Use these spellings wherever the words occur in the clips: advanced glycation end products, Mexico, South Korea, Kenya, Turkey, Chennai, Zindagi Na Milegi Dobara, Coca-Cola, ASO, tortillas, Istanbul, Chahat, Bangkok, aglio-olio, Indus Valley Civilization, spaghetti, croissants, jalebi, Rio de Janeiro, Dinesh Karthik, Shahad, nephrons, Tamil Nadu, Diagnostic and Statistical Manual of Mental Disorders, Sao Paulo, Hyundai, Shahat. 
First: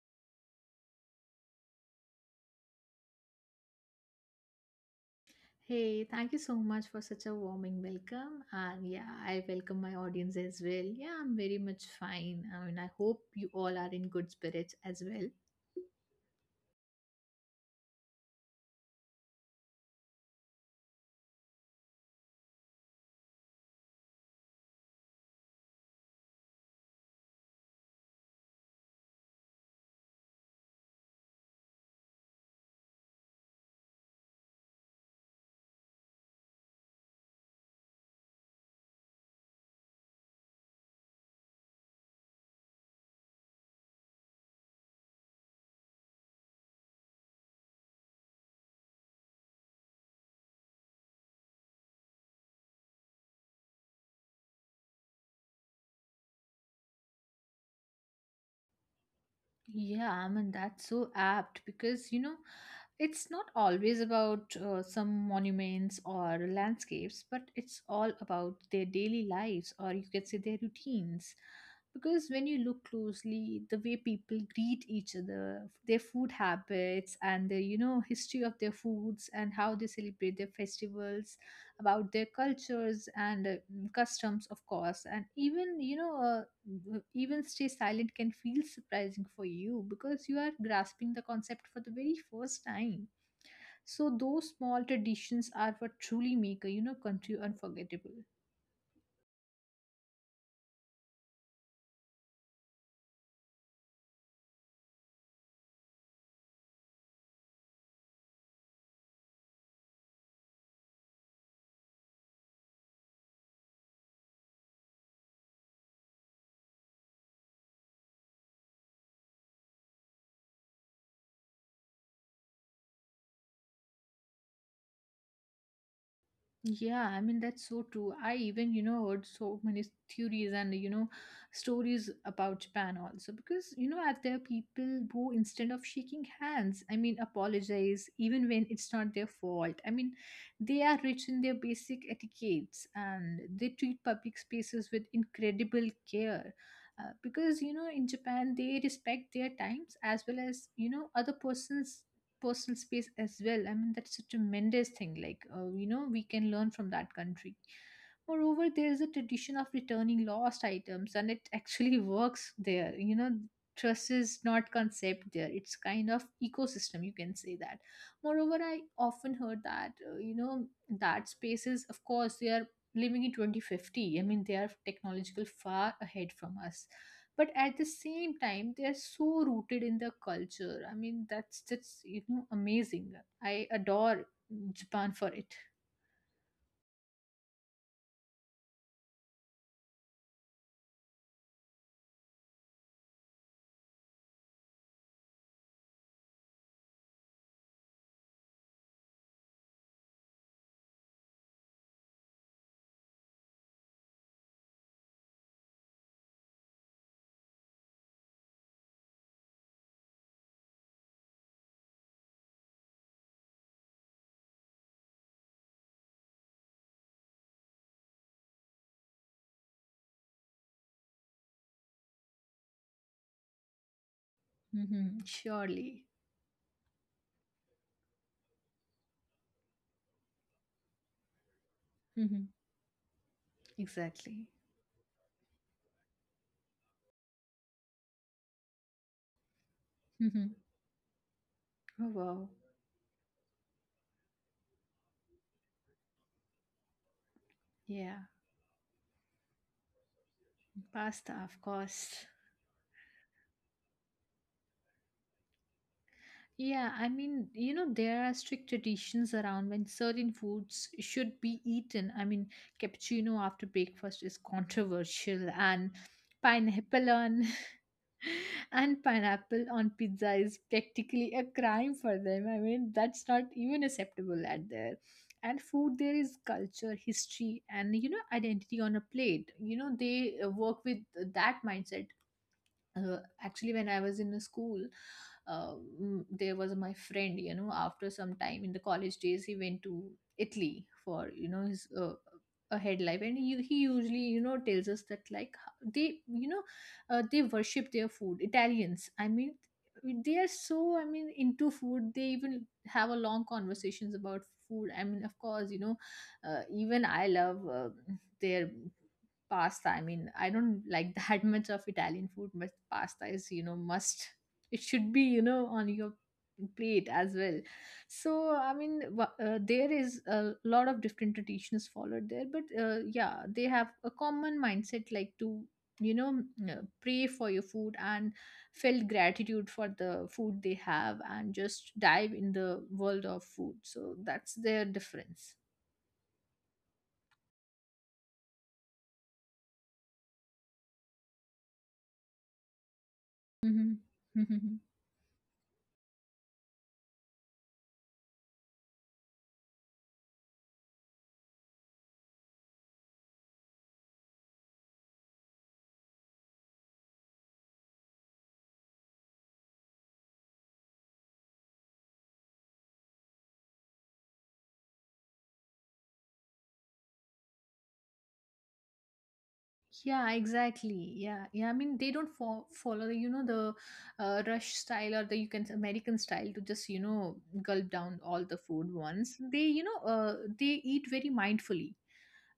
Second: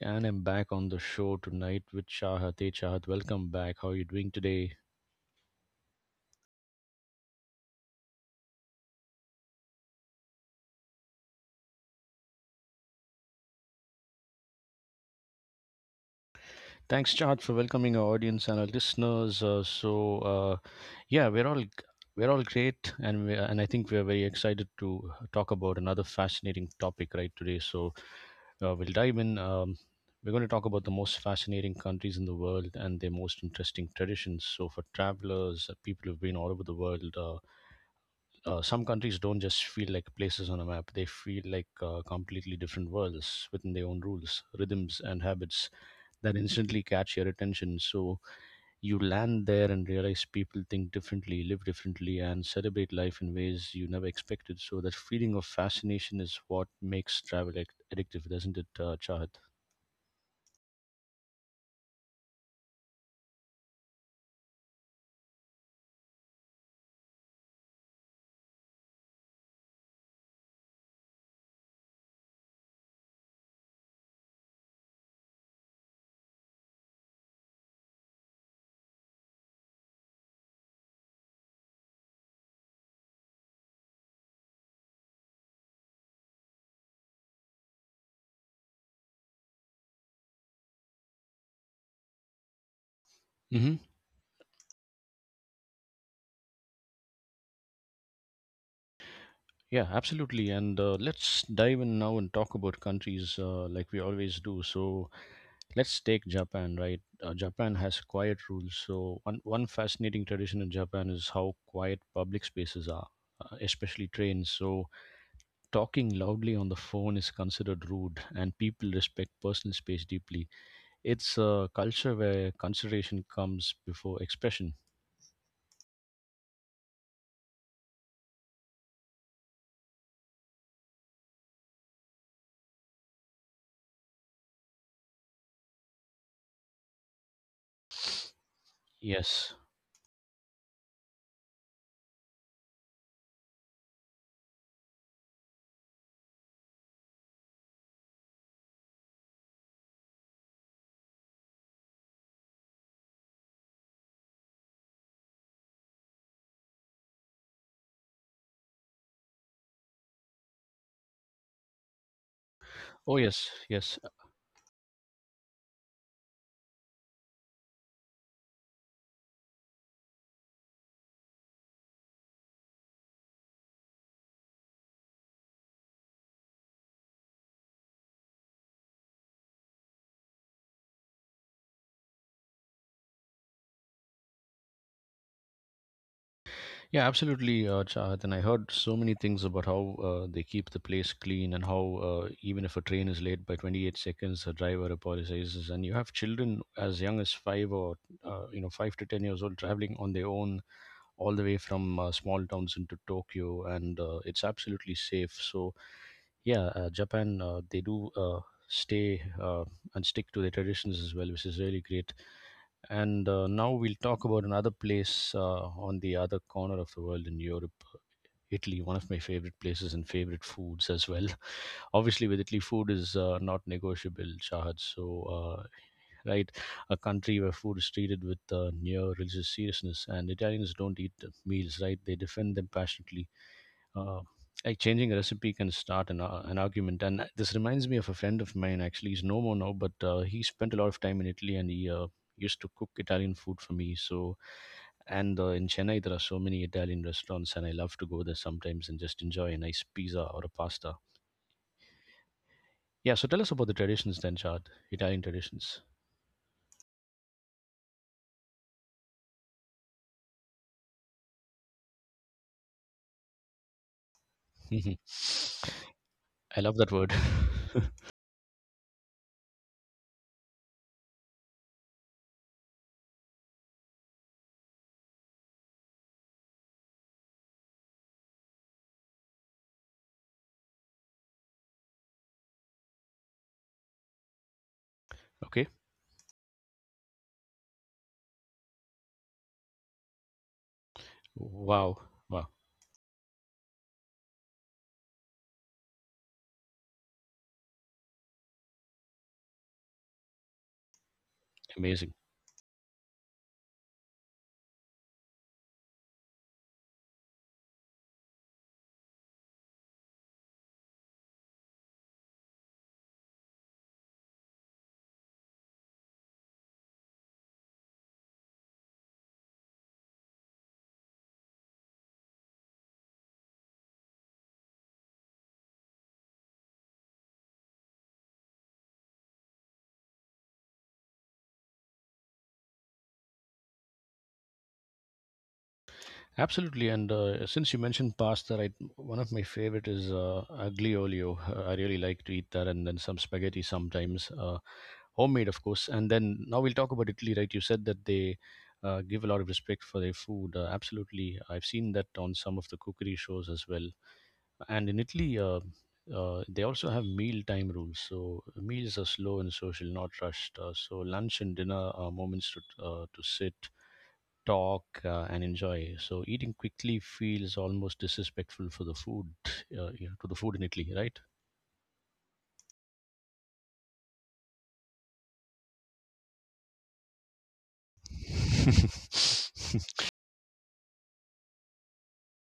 And I'm back on the show tonight with Shahat. Hey, Shahat, welcome back. How are you doing today? Hey, thank you so much for such a warming welcome. And yeah, I welcome my audience as well. Yeah, I'm very much fine. I mean, I hope you all are in good spirits as well. Thanks, Chad, for welcoming our audience and our listeners. Yeah, we're all great, and and I think we're very excited to talk about another fascinating topic right today. So we'll dive in. We're going to talk about the most fascinating countries in the world and their most interesting traditions. So, for travelers, people who've been all over the world, some countries don't just feel like places on a map; they feel like completely different worlds within their own rules, rhythms, and habits that instantly catch your attention. So you land there and realize people think differently, live differently, and celebrate life in ways you never expected. So that feeling of fascination is what makes travel addictive, doesn't it, Chahat? Yeah, I mean, that's so apt because, you know, it's not always about some monuments or landscapes, but it's all about their daily lives or you can say their routines. Because when you look closely, the way people greet each other, their food habits, and the history of their foods and how they celebrate their festivals, about their cultures and customs, of course, and even even stay silent can feel surprising for you because you are grasping the concept for the very first time. Hmm. So those small traditions are what truly make a country unforgettable. Yeah, absolutely. And let's dive in now and talk about countries like we always do. So let's take Japan, right? Japan has quiet rules. So one fascinating tradition in Japan is how quiet public spaces are, especially trains. So talking loudly on the phone is considered rude, and people respect personal space deeply. It's a culture where consideration comes before expression. Yeah, I mean that's so true. I even, you know, heard so many theories and stories about Japan also because, you know, as there are people who instead of shaking hands, I mean, apologize even when it's not their Yes. fault. I mean, they are rich in their basic etiquettes and they treat public spaces with incredible care. Because you know in Japan they respect their times as well as you know other person's personal space as well. I mean, that's such a tremendous thing. Like, you know, we can learn from that country. Moreover, there is a tradition of returning lost items, and it actually works there. Oh, You know, yes, yes. trust is not concept there; it's kind of ecosystem. You can say that. Moreover, I often heard that that spaces, of course, they are living in 2050. I mean, they are technological far ahead from us, but at the same time they are so rooted in the culture. I mean, that's just, you know, amazing. I adore Japan for it. Yeah, absolutely, Chahat. And I heard so many things about how they keep the place clean and how even if a train is late by 28 seconds, the driver apologizes. And you have children as young as 5 or, five to 10 years old traveling on their own all the way from small towns into Tokyo, and it's absolutely safe. So yeah, Japan, they do, stay, and stick to their traditions as well, which is really great. And now we'll talk about another place on the other corner of the world in Europe, Italy, one of my favorite places and favorite foods as well. Obviously, with Italy, food is not negotiable, Shahad. Hmm, uh, surely. right? A country where food is treated with near religious seriousness, and Italians don't eat meals, right? They Hmm, defend them passionately. Uh, exactly. like changing a recipe can start an argument, and this reminds me of a friend of mine. Actually, he's no more now, but he Hmm. spent a lot of time in Italy, and he Oh, wow. used to cook Italian food for me. So, and in Chennai, there are so many Italian restaurants, and I love to go Yeah, there sometimes and just enjoy a nice pizza or a pasta. pasta, of course. Yeah, so tell us about the traditions then, Chad. Italian traditions. Yeah, I mean, you know, there are strict traditions around when certain foods should be eaten. I mean, cappuccino after breakfast is controversial, and I love that pineapple word. on pineapple on pizza is practically a crime for them. I mean, that's not even acceptable at there. And food there is culture, history, and, you know, identity on a plate. You know, they work with that mindset. uh, Actually, when I was in the school, okay. uh, there was my friend, you know. After some time in the college days, he went to Italy for, you know, his Wow. Wow. a head life, and he usually, you know, tells us that like they, you know, they worship their food, Italians. I mean, they are so, I mean, into Amazing. food. They even have a long conversations about food. I mean, of course, you know, even I love their pasta. I mean, I don't like that much of Italian food, but pasta is, you know, must. It should be, you know, on your plate as well. So, I mean, there is a lot of different traditions followed there, but, yeah, they have a common mindset like to, you know, pray for your food and felt gratitude for the food they have and just dive in the world of food. So, that's their difference. Absolutely. And since you mentioned pasta, right, one of my favorite is aglio-olio. I really like to eat that, and then some spaghetti Hmm. sometimes, homemade, of course. And then now we'll talk about Italy, right? You said that they give a lot of respect for their food. Absolutely. I've seen that on some of the cookery shows as well. And in Italy, they also have meal time rules. So meals are slow and social, not rushed. So lunch and dinner are moments to to sit, talk, and enjoy. So eating quickly feels almost disrespectful for the food, you know, to Yeah, the food in Italy, exactly. right? Yeah, yeah. I mean, they don't follow the the rush style or the you can say American style to just, you know, gulp down all the food once. They, you know, they eat very mindfully.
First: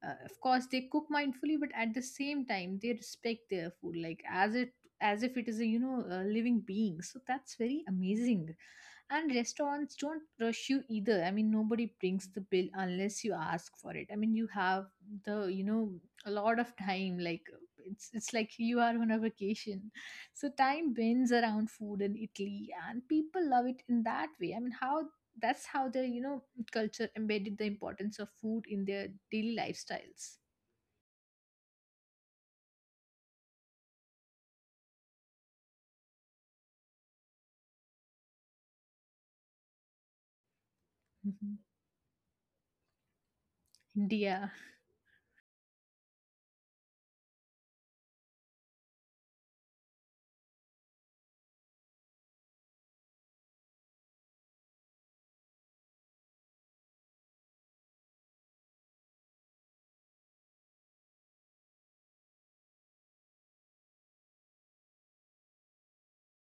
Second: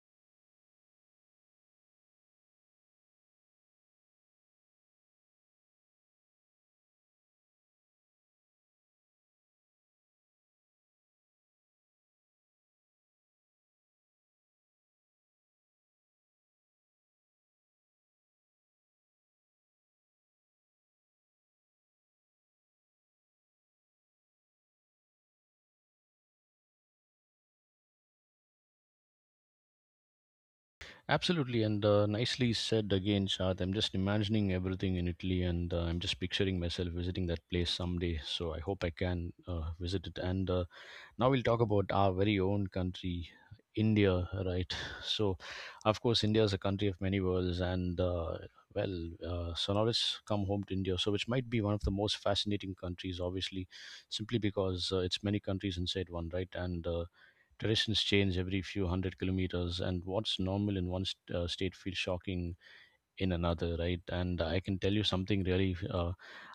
Of course, they cook mindfully, but at the same time, they respect their food like as if it is a, you know, a living being. So that's very amazing. And restaurants don't rush you either. I mean, nobody brings the bill unless you ask for it. I mean, you have the, you know, a lot of time. Like, it's like you are on a vacation. So time bends around food in Italy and people love it in that way. I mean, how that's how their, you know, culture embedded the importance of food in their daily lifestyles. Absolutely, and nicely said again, Shad. I'm just imagining everything in Italy, and I'm just picturing myself visiting that place someday. So I hope I can visit it. And now we'll Mhm. talk about our very own country, India, India. right? So, of course, India is a country of many worlds, and Sonorists come home to India, so which might be one of the most fascinating countries, obviously, simply because it's many countries inside one, right? And traditions change every few hundred kilometers, and what's normal in one state feels shocking in another, right? And I can tell you something really.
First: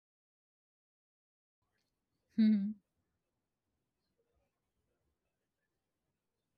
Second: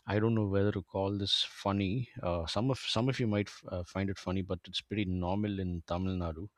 I don't know whether to call this funny. Some Mhm. of you might find it funny, but it's pretty normal in Tamil Nadu.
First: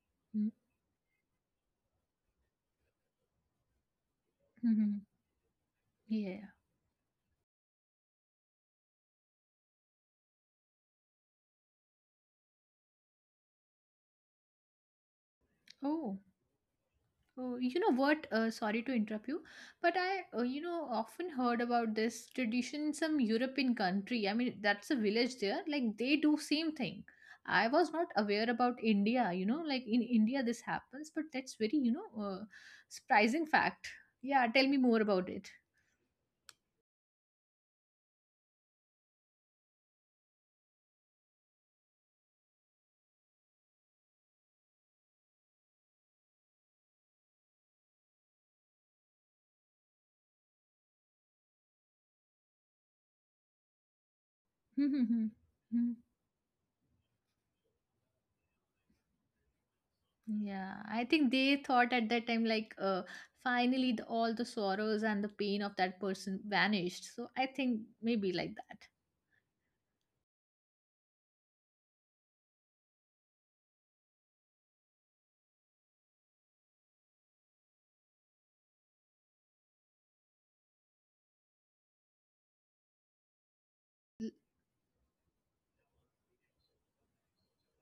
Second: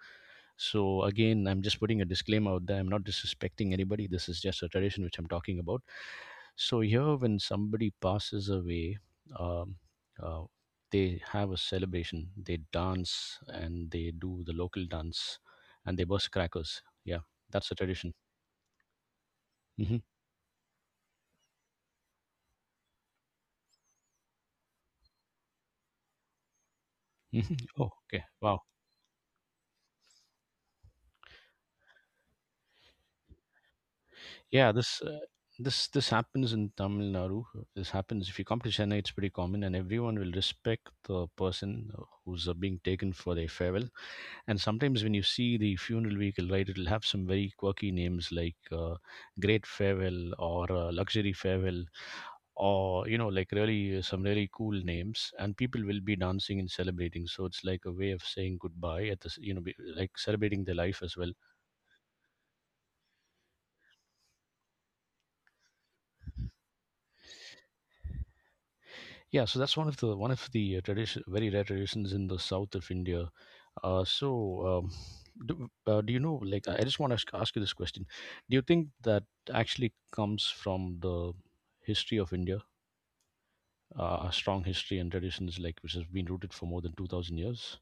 So again, I'm just putting a disclaimer out there. I'm not disrespecting anybody. This is just a tradition Mhm. which I'm talking about. Yeah. So here, when somebody passes away, um, uh, they have a celebration. They dance and they do the local dance, and they Oh. burst crackers. Yeah, Oh, that's a you know tradition. what? Sorry to interrupt you, but Mm-hmm. I, you know, often heard about this tradition in some European country. I mean, that's a village there. Like they do same thing. Mhm. I Oh, was not okay. aware Wow. about India. You know, like in India this happens, but that's very, you know, surprising fact. Yeah, tell Yeah, me this more uh, about it. this this happens in Tamil Nadu. This happens if you come to Chennai, it's pretty common, and everyone will respect the person who's being taken for their farewell. And sometimes when you see the funeral vehicle, right, it'll have some very quirky names like Great Farewell or Luxury Farewell, or like really some really cool names. And people Hmm. will be dancing and celebrating. So it's like a way of saying goodbye at the s- you know, be- like celebrating their Yeah, life I as think well. they thought at that time like finally the, all the sorrows and the pain of that person vanished. So I think maybe like that. Yeah, so that's one of the very rare traditions in the south of India. Uh, so, um, do you know? Like, I just want to ask you this question: Do you think that actually comes from the history of India, a strong history and traditions like which has been rooted for more than 2,000 years?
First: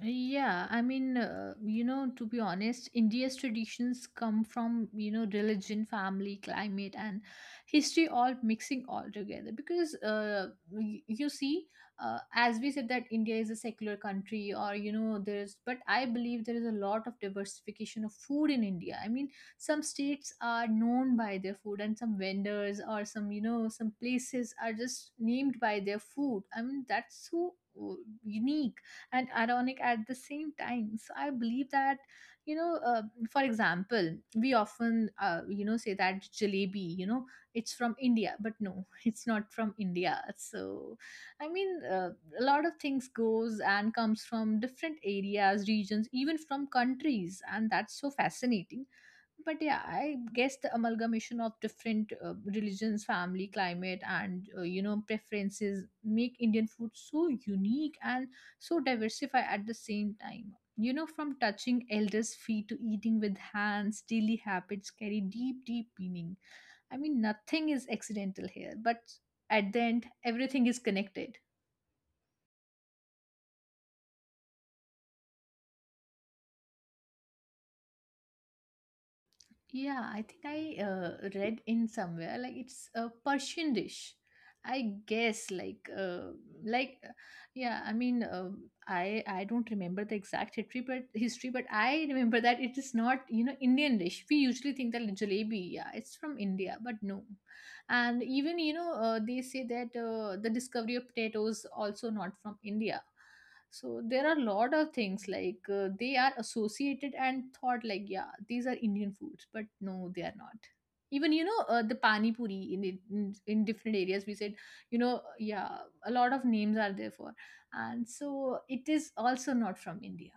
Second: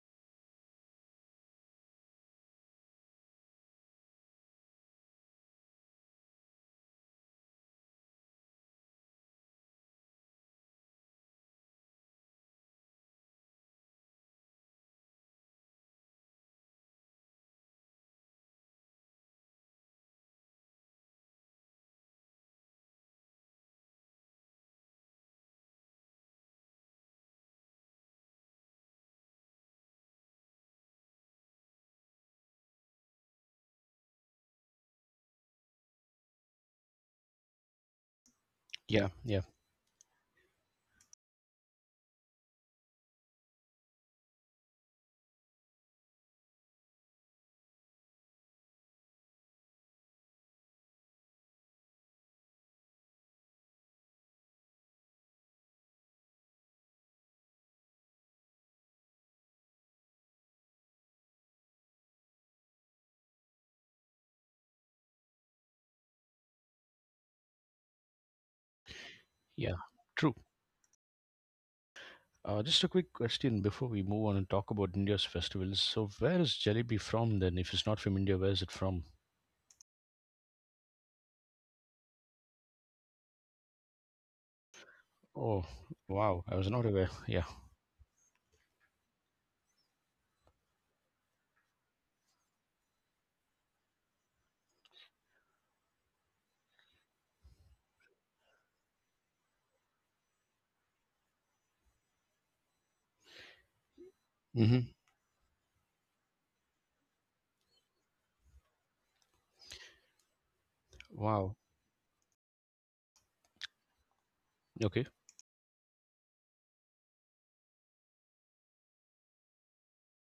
Yeah, I mean, you know, to be honest, India's traditions come from, you know, religion, family, climate, and history all mixing all together. Because you see, as we said, that India is a secular country, or, you know, there's, but I believe there is a lot of diversification of food in India. I mean, some states are known by their food, and some vendors or some, you know, some places are just named by their food. I mean, that's so uh, unique and ironic at the same time. So I believe that, you know, for example, we often, you know, say that jalebi, you know, it's from India, but no, Yeah, it's yeah. not from India. So I mean, a lot of things goes and comes from different areas, regions, even from countries, and that's so fascinating. But yeah, I guess the amalgamation of different religions, family, climate, and, you know, preferences make Indian food so unique and so diversified at the same time. You know, from touching elders feet to eating with hands, daily habits carry deep meaning. I mean, nothing is accidental here, but at Yeah, the end, true. everything is connected. Just a quick question before we move on and talk about India's festivals. So, where is jalebi from then? If it's not from India, where is it from? Yeah, I think I read in somewhere like it's a Persian dish. I guess Oh, like wow! I was not like aware. uh, Yeah. yeah, I mean, I don't remember the exact history but I remember that it is not, you know, Indian dish. We usually think that jalebi, yeah, it's from India, but no. And even you know they say that the discovery of potatoes also not from India. So there are a lot Hmm. of things like they are associated and thought like yeah, these are Indian foods, but no, they are not. Even you Wow. know the pani puri in, in different areas, we said, you Okay, know, yeah, a lot of names are there for, and so it is also not from India.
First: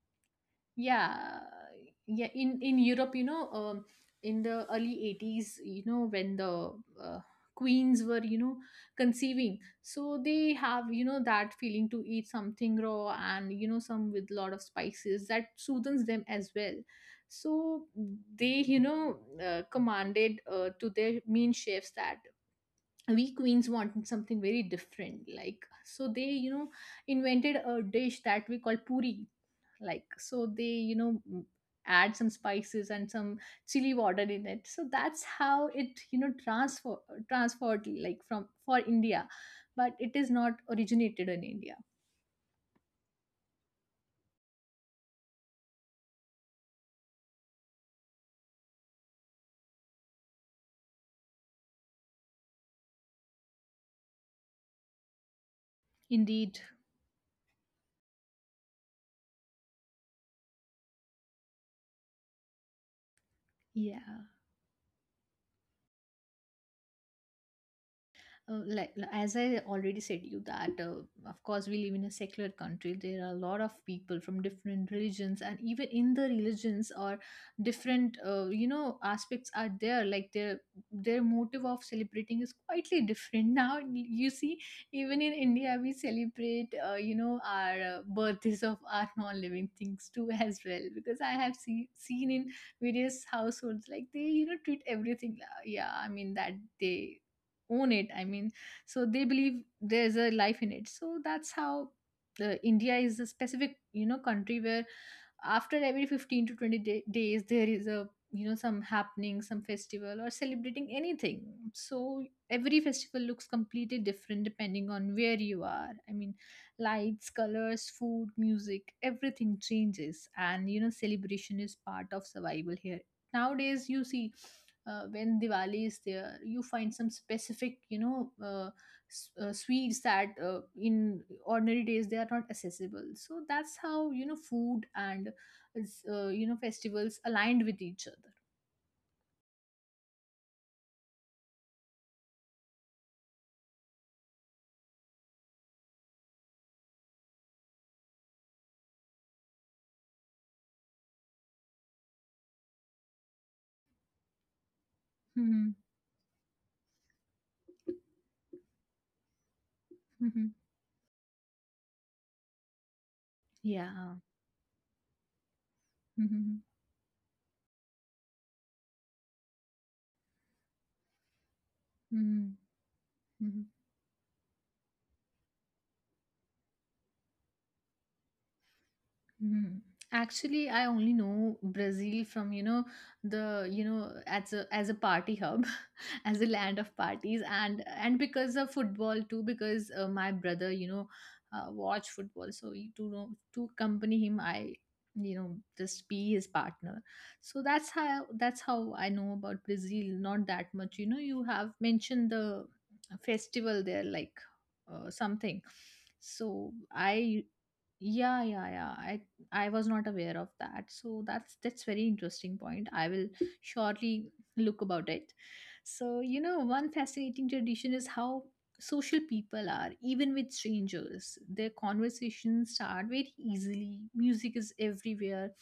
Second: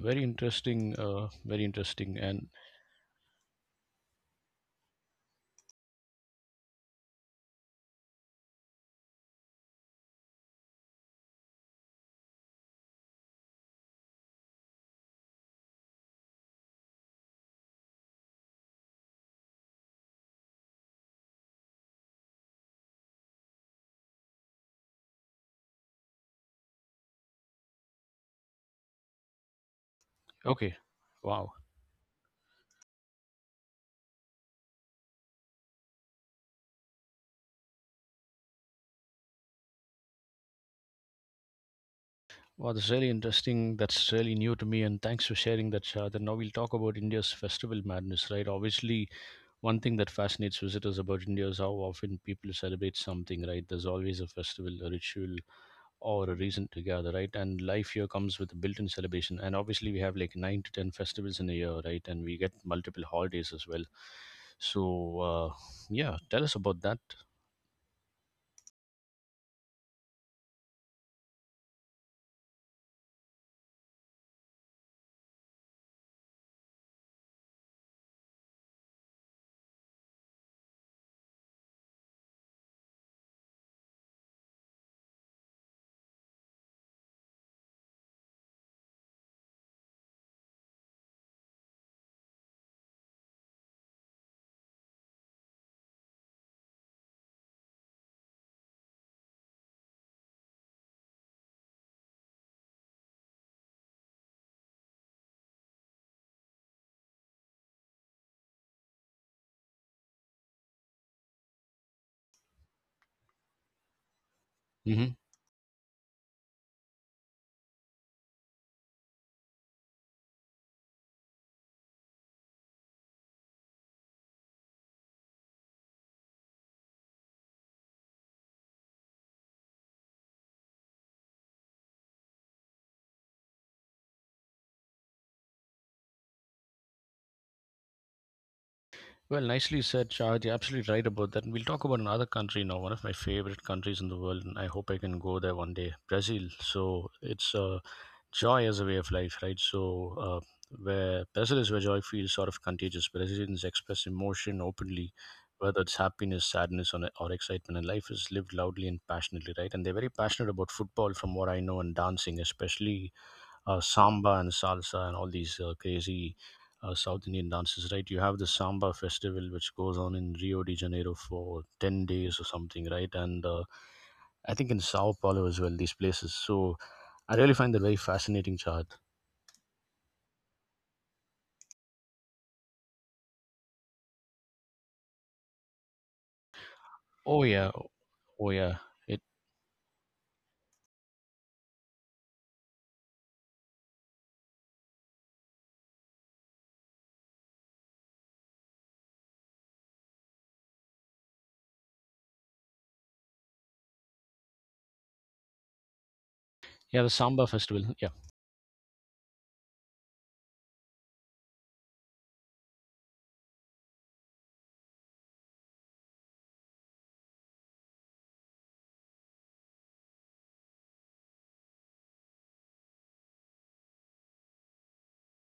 very interesting. Yeah, Very interesting. yeah. And In Europe, you know, in the early 80s, you know, when the uh, queens were, you know, conceiving, so they have, you know, that feeling to eat something raw and, you know, some with lot of spices that soothes them as well. So they, you know, commanded to their mean chefs that we queens want something very different. Like, so they, you know, invented a dish that we call puri. Like, so they, okay, you know, wow, add some spices and some chili water in it. So that's how it, you know, transferred like from for India, but it is not originated in India. wow, that's really interesting. That's really new to me. And thanks for sharing that, Shah. Then now we'll talk about India's festival madness, right? Obviously, one thing that fascinates visitors about India is how often people celebrate something, right? There's always a festival, a ritual, or a Indeed. reason to gather, right? And life here comes with a built-in celebration. And obviously, we have like 9 to 10 festivals in a year, right? And we get multiple holidays as well. Yeah. So yeah, tell us about that. Like as I already said you that of course we live in a secular country. There are a lot of people from different religions, and even in the religions or different you know aspects are there. Like their motive of celebrating is quietly different. Now you see, even in India we celebrate you know our birthdays of our non living things too as well. Because I have seen in various households like they, you know, treat everything. Yeah, I mean that they own it. I mean, so they believe there's a life in it. So that's how, India is a specific, you know, country where after every 15 to 20 days there is a, you know, some happening, some festival, or celebrating anything. So every festival looks completely different depending on Mm-hmm. where you are. I mean, lights, colors, food, music, everything changes, and you know celebration is part of survival here. Nowadays you see, when Diwali is there, you find some specific, you know, sweets that in ordinary days they are not accessible. So that's how, you know, food and is, you know, festivals aligned with each other. Well, nicely said, Shahid. You're absolutely right about that. And we'll talk about another country now, one of my favorite countries in the world, and I hope I can go there one day, Brazil. So it's joy as a way of life, right? Where Brazil is where joy feels sort of contagious. Brazilians express emotion openly, Hmm. whether it's happiness, sadness, or excitement, and life is lived loudly and passionately, right? And they're very Hmm. passionate about football, from what I know, and dancing, especially Yeah. samba and salsa and all these crazy Mm-hmm. South Indian dances, right? You have the samba festival which goes on in Rio de Janeiro for 10 days or something, right? And Hmm. I think in Sao Paulo as well, these places. So I really find that very fascinating, Chad. Mhm. Actually, I only know Brazil from, you know, as a party hub, as a land of parties, Oh yeah, and oh because of yeah. football It too. Because my brother, watch football, to know to accompany him, I just be his partner. So that's how I know about Brazil. Not that much, you know. You have mentioned the festival there, like something. So Yeah, the I samba festival. Yeah, yeah, yeah. I. I was not aware of that. So that's very interesting point. I will surely look about it. So you know, one fascinating tradition is how social people are, even with strangers. Their conversations start very easily. Music is everywhere.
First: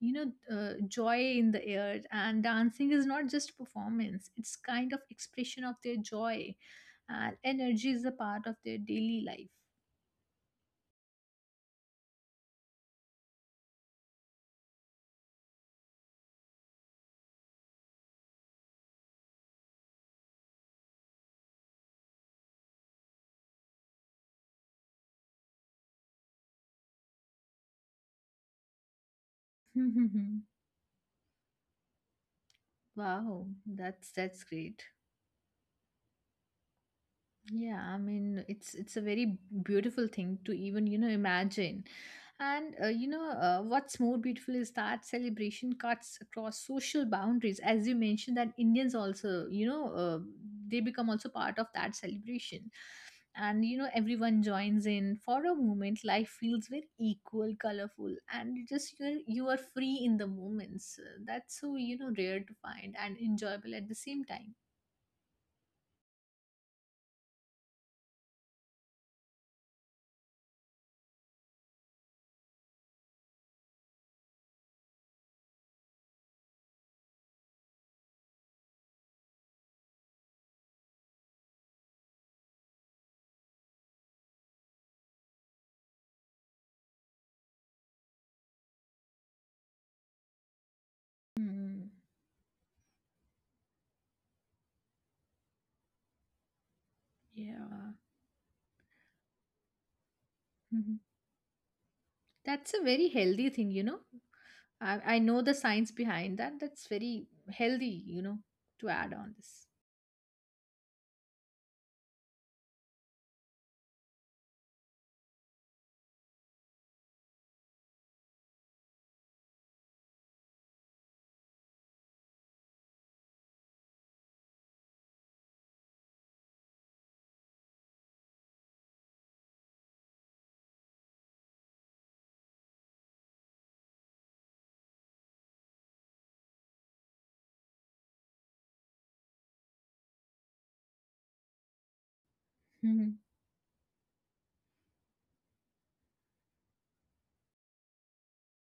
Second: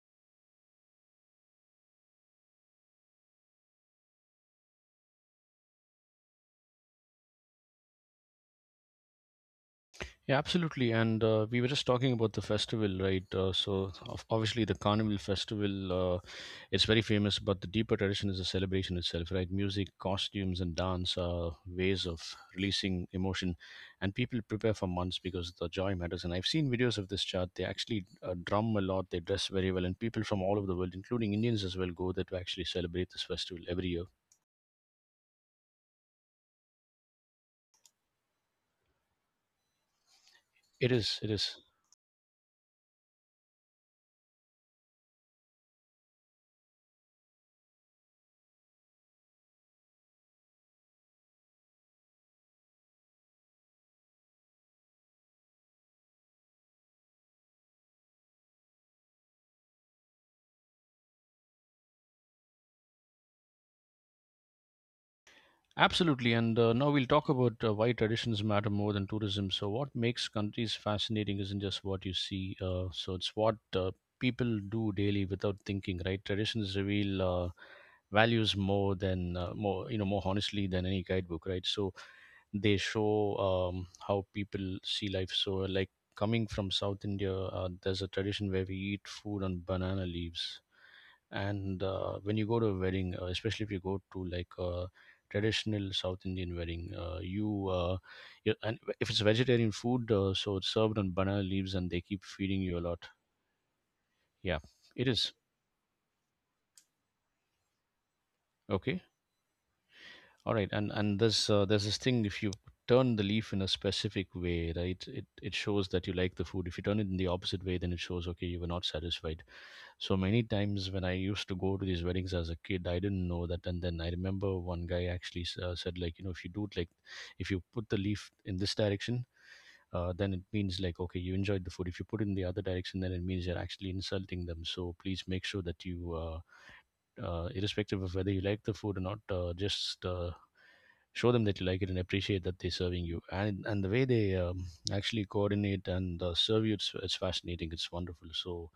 You know, joy in the air, and dancing is not just performance. It's kind of expression of their joy, and energy is a part of their daily life. Yeah, absolutely. And we were just talking about the festival, right? Obviously the Carnival Festival, it's very famous, but the deeper tradition is the celebration itself, right? Music, costumes, and dance are ways of releasing emotion, and people prepare for months because the joy matters. And I've seen videos of this chart. They actually drum a lot. They dress very well, and people from all over the world, including Indians as well, go there to actually celebrate this Wow, festival every year. that's great. Yeah, I mean it's a very beautiful thing to even It you know is. It is. imagine, and what's more beautiful is that celebration cuts across social boundaries. As you mentioned, that Indians also they become also part of that celebration, and you know everyone joins in for a moment. Life feels very equal, colorful, and you just you're you are free in the moments. That's so you know rare to find and enjoyable at the same time. Absolutely, and now we'll talk about why traditions matter more than tourism. So, what makes countries fascinating isn't just what you see, so it's what people do daily without thinking, right? Traditions reveal values more than more you know more honestly than any guidebook, right? So they show how people see life. So, like coming from South India, there's a tradition where we eat food on banana leaves and Mm, uh, when you go to a wedding, especially if you go to like a traditional South Indian wedding, you yeah. You and if it's vegetarian food, it's Mm-hmm. served on banana leaves and they keep feeding That's you a a lot. very healthy thing, you know. Yeah, it I is. know the science behind that. That's very healthy, you know, to Okay, add on this. all right. And there's this thing: if you turn the leaf in a specific way, right, it shows that you like the food. If you turn it in the opposite way, then it shows okay, you were not satisfied. So many times when I used to go to these weddings as a kid, I didn't know that. And then I remember one guy actually said, like, you know, if you do it like, if you put the leaf in this direction, then it means like, okay, you enjoyed the food. If you put it in the other direction, then it means you're actually insulting them. So please make sure that you, irrespective of whether you like the food or not, just show them that you like it and appreciate that they're serving Mhm. you. And the way they actually coordinate and serve you, it's fascinating, it's wonderful. So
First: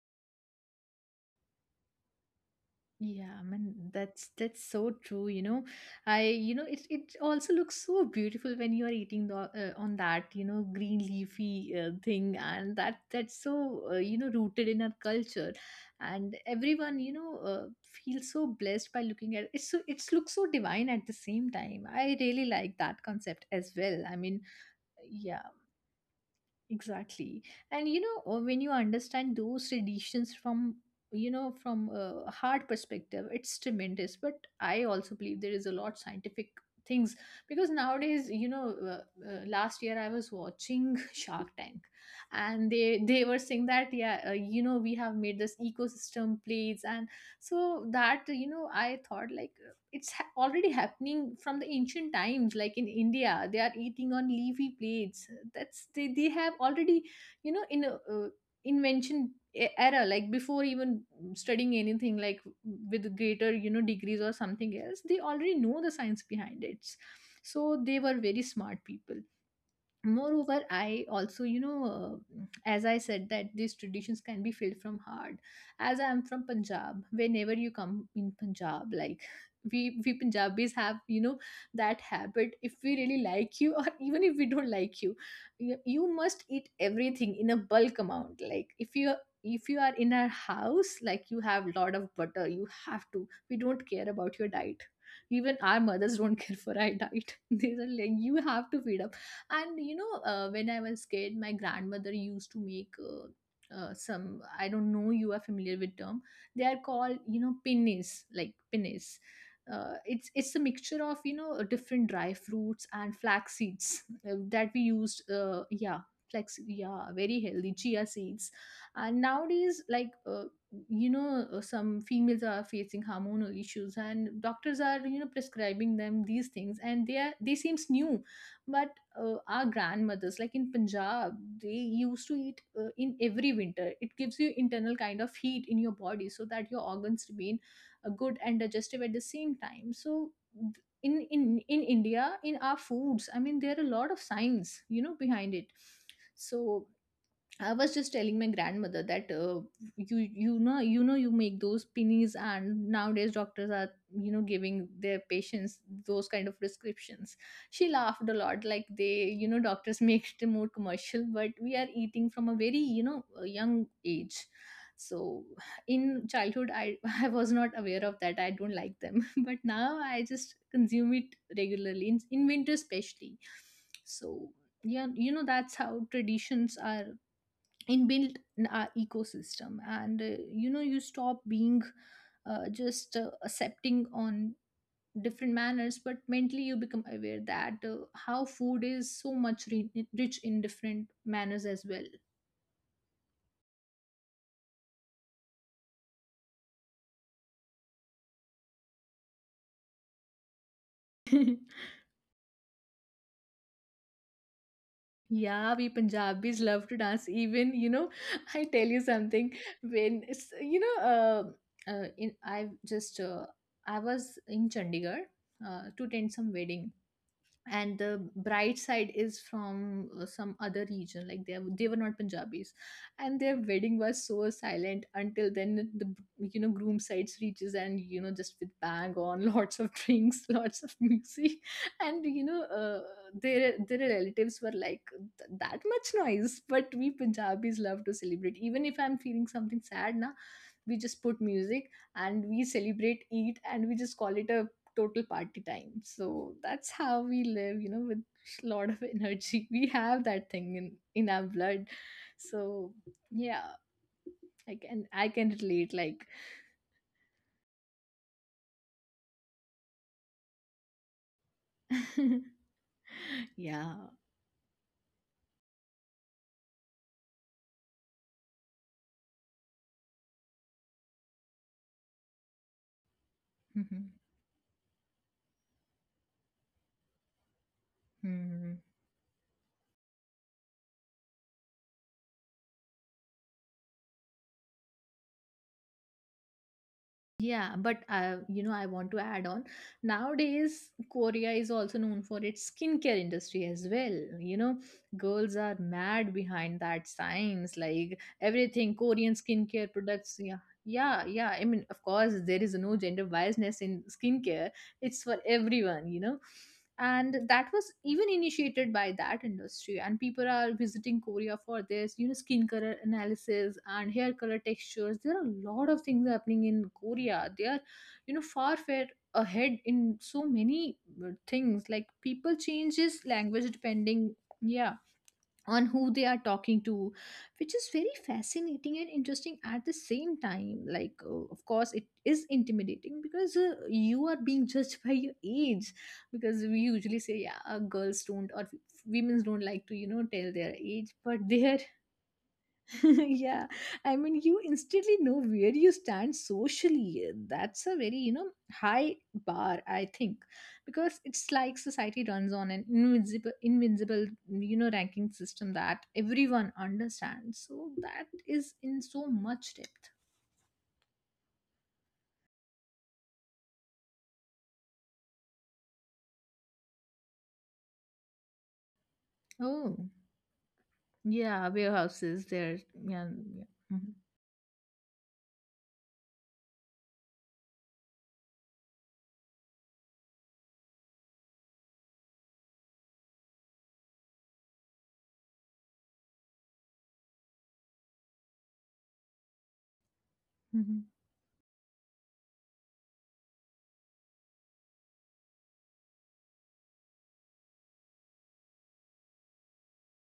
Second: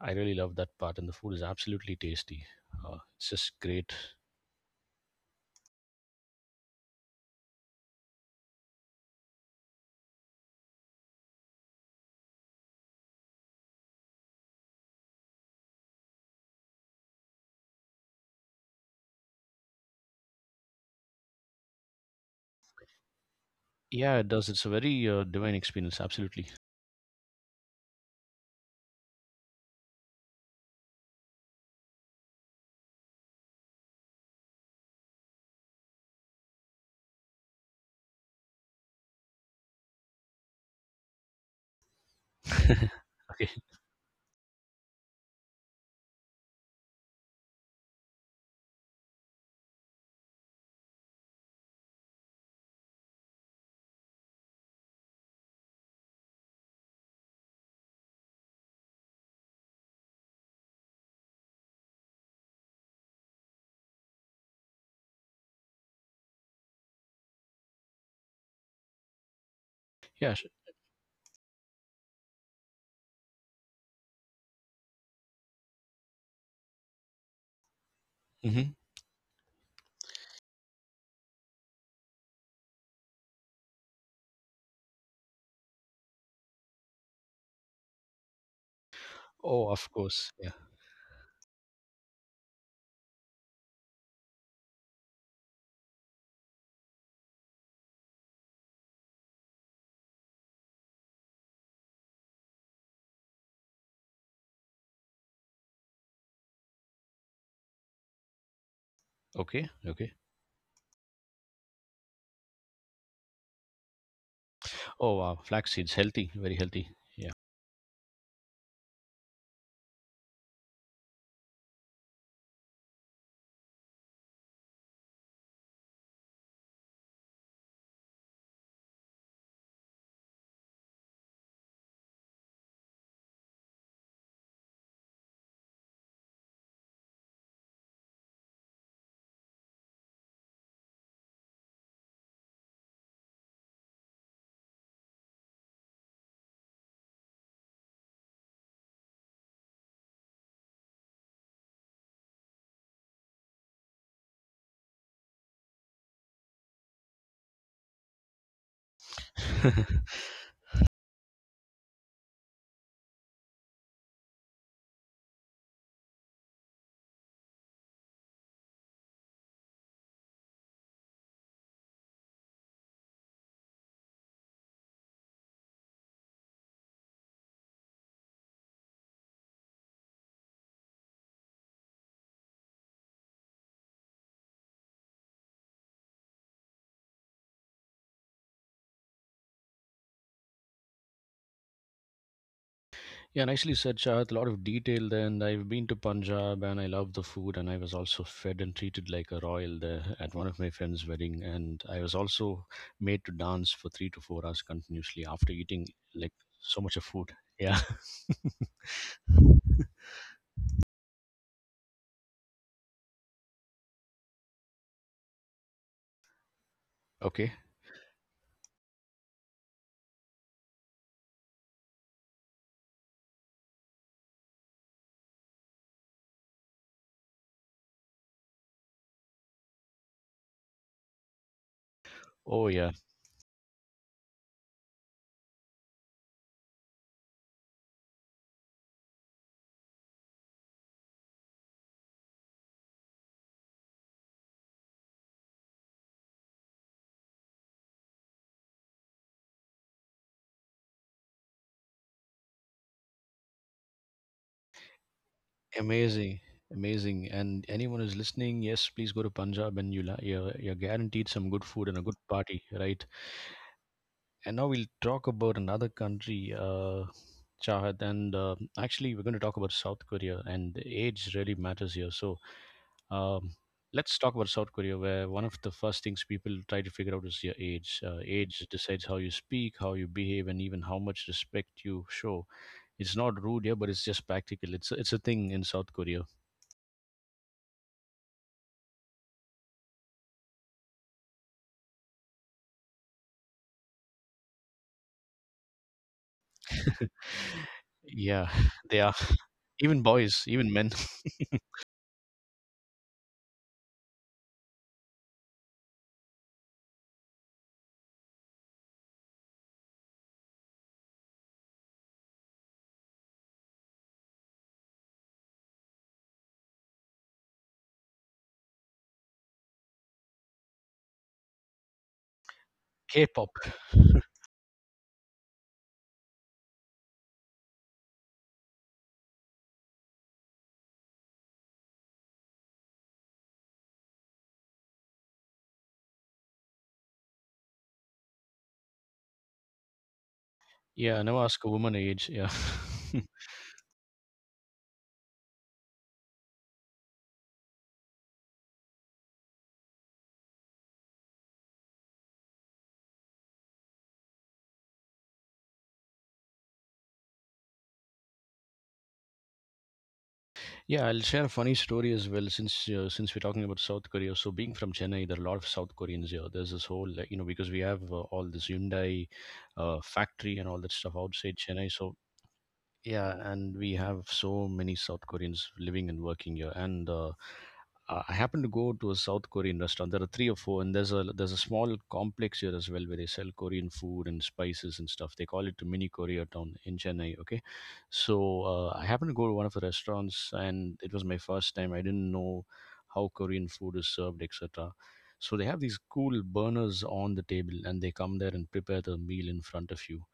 I really love that part, and the food is absolutely tasty. It's Yeah, I just mean great. that's so true. You know, I it it also looks so beautiful when you are eating the on that you know green leafy thing, and that's so you know rooted in our culture, and everyone feels so blessed by looking at it. So it looks so divine at the same time. I really like that concept as well. Yeah, I it mean, does. It's a very yeah, divine experience, absolutely. exactly, and you know when you understand those traditions from you know from a hard perspective it's tremendous, but I also believe there is a lot scientific things because nowadays last year I was watching Shark Tank, and they they were Okay. saying that yeah, you know we have made this ecosystem plates, and so that you know I thought like it's already happening from the ancient times, like in India they are eating on leafy plates. That's they have already you know in a invention era, like before even studying anything like with greater you know degrees or something else, they already know the science behind it, so they were very smart people. Yeah, sure. Moreover, I also as I said that these traditions can be filled from heart. As I am from Punjab, whenever you come in Hmm. Punjab like we Punjabis have you know that habit, if we really like you or even if we don't like you, you must eat everything in a bulk amount. Like if you, Oh, if you of are in a course, yeah. house like you have lot of butter, you have to, we don't care about your diet, even our mothers don't care for our diet. They are like you have to feed us. And you know when I was kid my grandmother used to make some, I don't know you are familiar with term. They are called you know pinnies, like pinnies. Okay, okay. It's a mixture of you know different dry fruits and flax seeds, that we Oh, used wow, flax seeds, yeah. healthy, very Flax, healthy. yeah, very healthy, chia seeds. And nowadays like some females are facing hormonal issues, and doctors are you know prescribing them these things, and they are they seems new, but our grandmothers like in Punjab, they used to eat in every winter. It gives you internal kind of heat in your body so that your organs remain good and digestive at the same time. So th- in in in India, in our foods, I mean there are a lot of science you know behind it. So I was just telling my grandmother that you you know you know you make those pennies, and nowadays doctors are you know giving their patients those kind of prescriptions. She laughed a lot like they you know Yeah. doctors make it more commercial, but we are eating from a very you know a young age. So in childhood I I was not aware of that, I don't like them, but now I just consume it regularly in winter especially. So yeah you know that's how traditions are inbuilt in our ecosystem, and you know you stop being just accepting on different manners, but mentally you become aware that how food is so much rich in different manners as Yeah, nicely said, Shahat. A lot of detail there. And I've been to Punjab and I love the food. And I was also fed and treated like a royal there at one of my friend's wedding. well. And I was also made to dance for 3 to 4 hours continuously after Yeah, eating, we like, Punjabis so love to much of dance food. even Yeah. you know. I tell you something, when it's you know in I just I was in Chandigarh to attend some wedding, Okay. and the bride side is from some other region, like they were not Punjabis, and their wedding was so silent until then the you know groom sides reaches and you know just with bang on lots of drinks, lots of music. And you know Oh, yeah. Their relatives were like That much noise," but we Punjabis love to celebrate. Even if I'm feeling something sad now, we just put music and we celebrate, eat, and we just call it a total party time. So that's how we live you know with a lot of energy. We have that thing in our blood. So yeah, I can I can relate, like Amazing. Amazing. And anyone who's listening, yes, please go to Punjab and you'll, you're guaranteed some good food and a good party, right? yeah. And now we'll talk about another country, Chahat, and actually we're going to talk about South Korea, and age really matters here. So um, Mhm. let's talk about South Korea, where one of the first things people try to figure out is your age. Age Hmm. decides how you speak, how you behave, and even how much respect you show. It's not rude here, but it's just practical. It's a thing in South Korea. Yeah, but you know, I want to add on. Nowadays, Korea is also known for its skincare industry as well. You know, girls are mad behind that science, like Yeah, everything they are, Korean skincare even products. boys, Yeah, even men. yeah, yeah. I mean, of course, there is no gender biasness in skincare, it's for everyone you know, and that was even initiated by that industry, and people are visiting Korea for this you know skin color analysis and hair color textures. There are a lot of things happening in Korea. They are you know far far ahead in so many things, like people changes K-pop. language depending, yeah, on who they are talking to, which is very fascinating and interesting at the same time. Like of course it is intimidating because you are being judged by your age, because we usually say yeah girls don't or women don't like to you know tell their age, Yeah, never but ask a there woman her age. Yeah. yeah, I mean you instantly know where you stand socially. That's a very you know high bar I think, because it's like society runs on an invincible invincible you know ranking system that everyone understands, so that is in so much depth. Yeah, I'll share a funny story as well. Since we're talking about South Korea, so being from Chennai, there are a lot of South Koreans here. There's this whole, like, you know, because we have all this Hyundai Oh, factory and all that stuff outside yeah, Chennai. So warehouses there. Yeah, yeah, yeah. and we Mhm, have so many South Koreans living and working here. And I happened to go to a South Korean restaurant. There are three or four, and there's a, there's a small complex here as well where they sell Korean food and spices and stuff. They call it a mini Koreatown in Chennai. Okay, so I happened to go to one of the restaurants, and mhm. it was my first time. I didn't know how Korean food is served, etc. So they have these cool burners on the table, and they come there and prepare the meal in front of you,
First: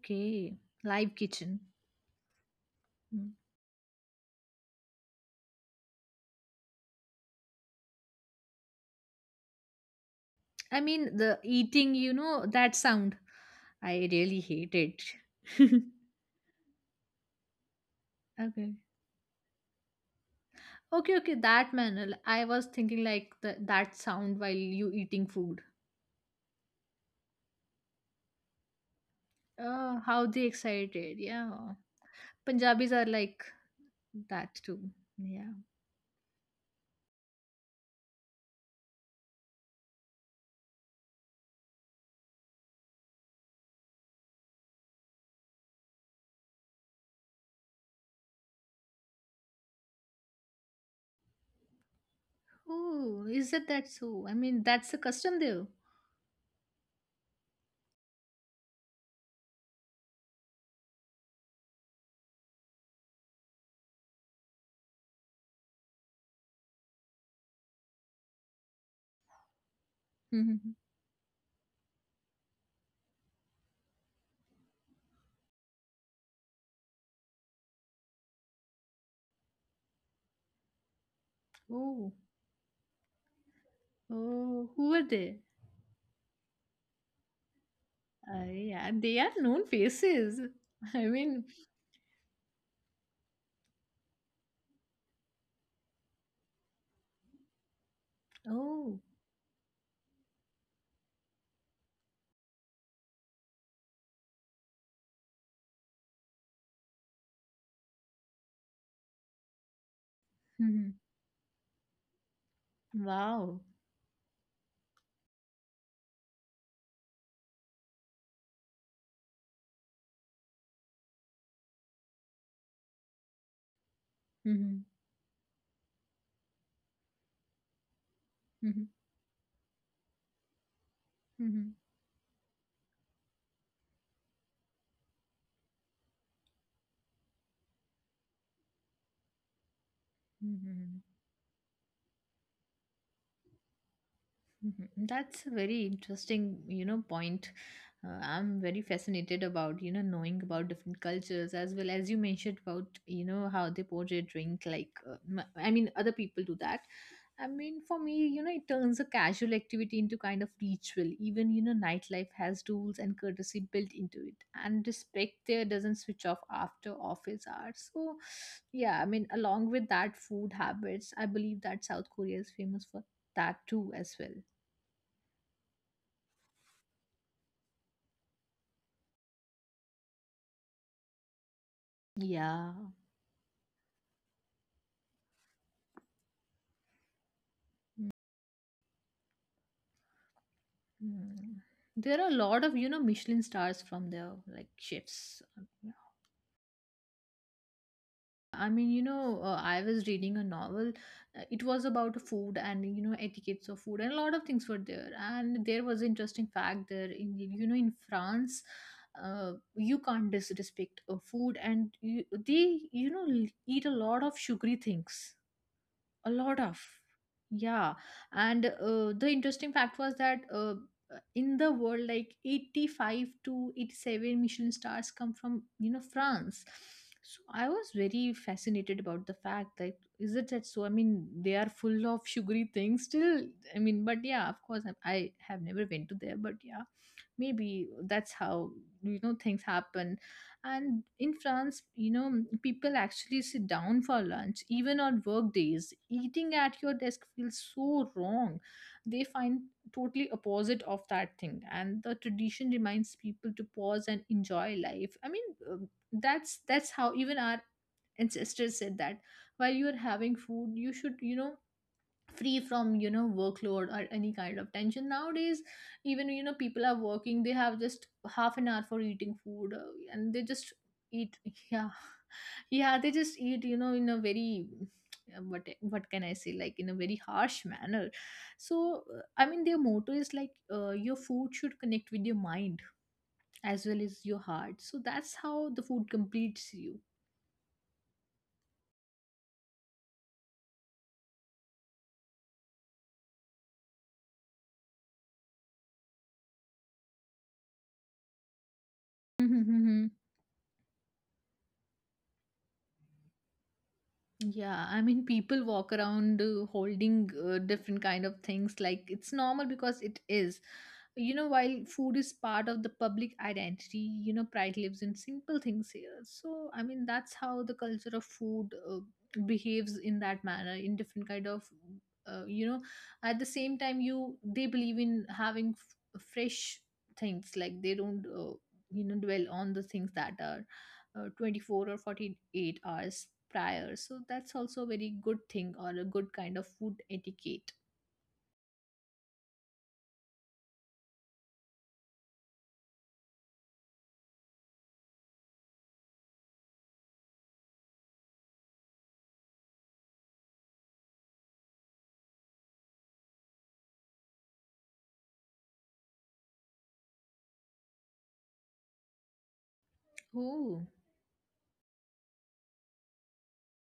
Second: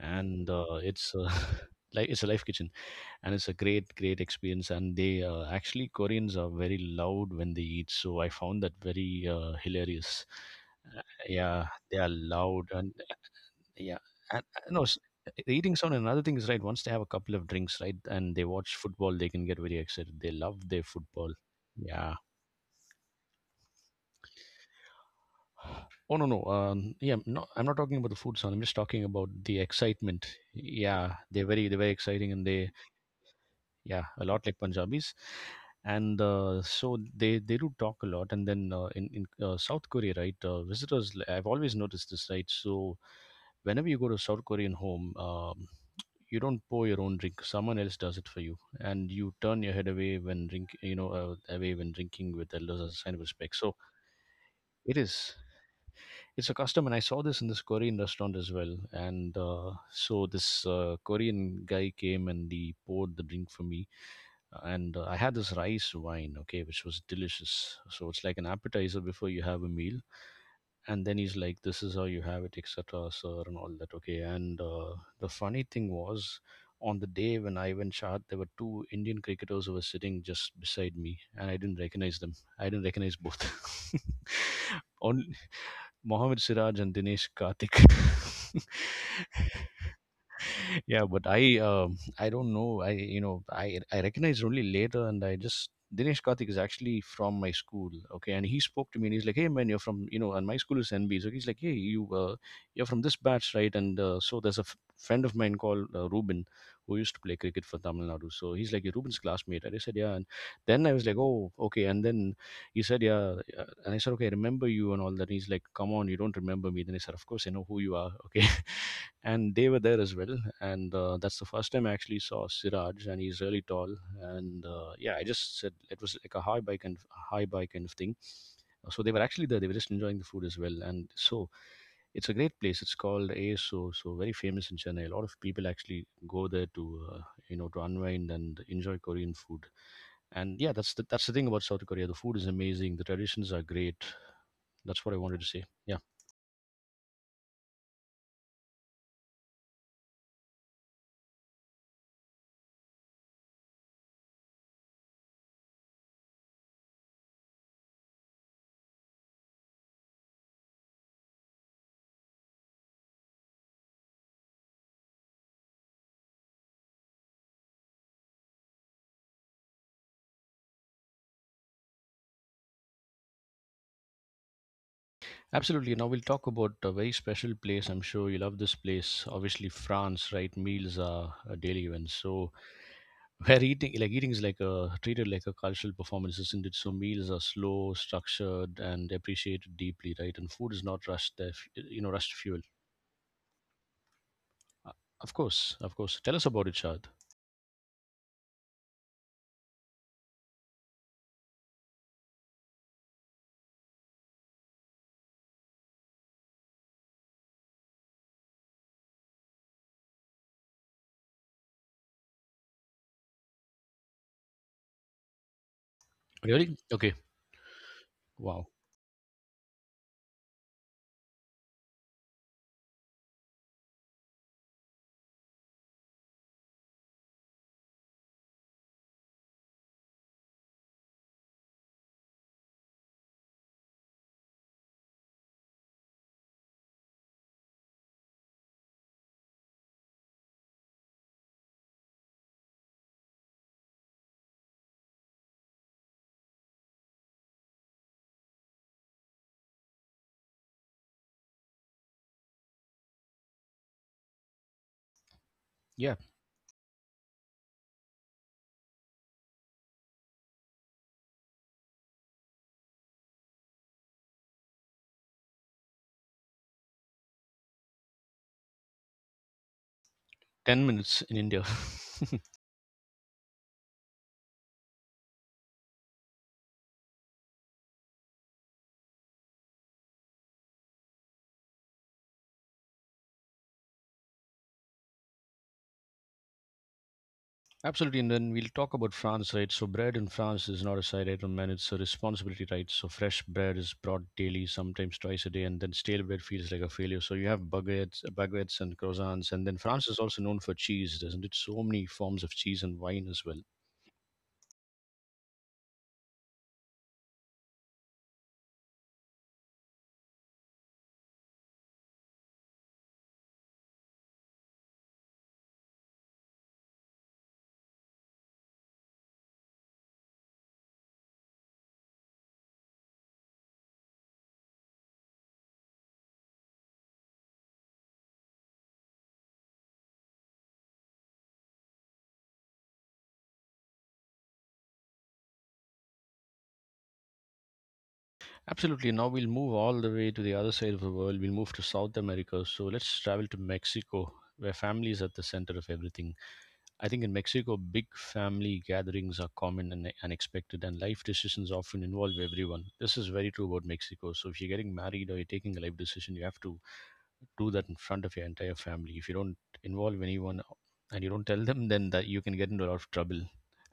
and it's live kitchen. like it's a life kitchen, Mm. and it's a great, great experience. And they, actually Koreans are very loud when they eat, so I found that very hilarious. I Uh, mean the yeah, eating they are you know loud. that and sound, uh, I yeah. really and hate no s- it. The eating sound. And another thing is, right, once they have a couple of drinks, right, and they Okay. watch football, they can get very excited. They love their Okay, football. okay, that manner. Yeah. I was thinking like the, that sound while you eating food. Oh no, no. Yeah, no, I'm not talking about the food sound, I'm just talking about the Oh, how excitement. they Yeah, excited. they're very Yeah. they're very exciting, and they, Punjabis are like yeah, a lot that like too. Punjabis. Yeah. And so they do talk a lot. And then, in South Korea, right? Visitors, I've always noticed this, right? So whenever you go to a South Korean home, you don't pour your own drink. Someone else does it for you, and you turn your head away when drink, you know, away when drinking with elders as a sign of Oh, is respect. it So that so? I mean, that's it a is. custom there. It's a custom, and I saw this in this Korean restaurant as well. And so this Korean guy came and he poured the drink for me, and I had this rice wine, okay, which was delicious. So it's like an appetizer before you have a meal, Mhm. and then he's like, "This is how you have it, etc., sir," and all that, okay. And the funny thing was, on the day when I went shot, there were two Indian cricketers who were sitting just beside me, and I didn't Oh. recognize them. I didn't recognize both. Oh, who are On they? Mohammad Siraj and Dinesh Karthik. Yeah, they are known faces. Yeah, I but mean, I, I don't know, I, you know, I recognized only later. And I just, Dinesh Karthik is actually from my school, okay, and he spoke oh, to me and he's like, "Hey man, you're from, you know," and my school is NB, so he's like, "Hey, you, you're from this batch, right?" And so there's a friend of mine called Ruben who used to play cricket for Tamil Nadu, so he's like, "You're Ruben's classmate," and I said, "Yeah." And then mhm. I was like, "Oh, okay." And then he said, "Yeah, Wow. And I said, "Okay, I remember you," and all that, and he's like, "Come on, you don't remember me." Then I said, "Of course I know who you are, okay." And they were there as well. And that's the first time I actually saw Siraj, and he's really tall. And Mhm. Yeah, I just said it was like a high bike and high bike kind of thing. Mhm. So they were actually there. They were just enjoying the food as well. And so Mhm. it's a great place. It's called ASO, so very famous in Chennai. A lot of people actually go there to you know, to unwind and enjoy Korean food. And yeah, Mhm. That's the thing about South Korea. The food is amazing. The traditions are great. That's Mhm. what I wanted That's to a say. very Yeah. interesting, you know, point. I'm very fascinated about, you know, knowing about different cultures, as well as you mentioned about, you know, how they portray drink. Like, I mean, other people do that. I mean, for me, you know, it turns a casual activity into kind of ritual. Even, you know, nightlife has rules and courtesy built into it. And respect there doesn't switch off after office hours. So, yeah, I mean, along with that, food habits, I believe that South Korea is famous for that too, as well. Absolutely. Now we'll talk about a very special place. I'm sure you love this place. Obviously, France, right? Meals are a daily event. So Yeah. where eating, like eating, is like a treated like a cultural performance, isn't it? So meals are slow, structured, and appreciated deeply, right? And food is not rushed. Hmm. You know, There are a rushed fuel. lot of, you know, Michelin stars from their like Uh, Of chefs. course, of course. Tell us about it, Shad. I mean, you know, I was reading a novel. It was about food and, you know, etiquettes of food, and a lot of things were there. And there was interesting fact there in, in France, you can't disrespect a food and you, they, you know, l- eat a lot of sugary things a lot Really? of Okay. yeah. And Wow. The interesting fact was that in the world, like, 85 to 87 michelin stars come from, you know, France. So I was very fascinated about the fact that is it that. So I mean they are full of sugary things still. I mean, but yeah, of course, I have never been to there, but yeah, maybe that's how, you know, things happen. And in France, you know, people actually sit down for lunch, even on work days. Eating at your desk feels so wrong, they find. Totally opposite of that thing, and the tradition reminds people to pause and enjoy life. I mean, um, Yeah. that's that's how even our ancestors said that while you are having food you should, you know, free from, you know, workload or any kind of tension. Nowadays, even, you know, people are working, they have just half an hour for eating food, and they just 10 minutes in eat. India. Yeah. Yeah, they just eat, you know, in a very what can I say, like, in a very harsh manner. So I mean their motto is like, your food should connect with your mind as well as your heart. So that's how the food completes you. Absolutely, and then we'll talk about France, right? So bread in France is not a side item, man, it's a responsibility, right? So fresh bread is brought daily, sometimes twice a day, and then stale bread feels like a failure. So you have baguettes, baguettes and croissants, and then France is also known for cheese, doesn't it? So many forms of cheese and wine as well. Yeah, I mean, people walk around holding different kind of things. Like, it's normal because it is. You know, while food is part of the public identity, you know, pride lives in simple things here. So, I mean, that's how the culture of food behaves in that manner, in different kind of, you know, at the same time, you they believe in having fresh things. Like, they don't, you know, dwell on the things that are 24 or 48 hours prior. So that's also a very good thing or a good kind of food etiquette. Absolutely. Now we'll move all the way to the other side of the world. We'll move to South America. So let's travel to Mexico, where family is at the center of everything. I think in Mexico, big family gatherings are common and unexpected, and life decisions often involve everyone. This is very true about Mexico. So if you're getting married or you're taking a life decision, you have to do that in front of your entire family. If you don't involve anyone Oh, and you don't tell them, then that you can get into a lot of trouble.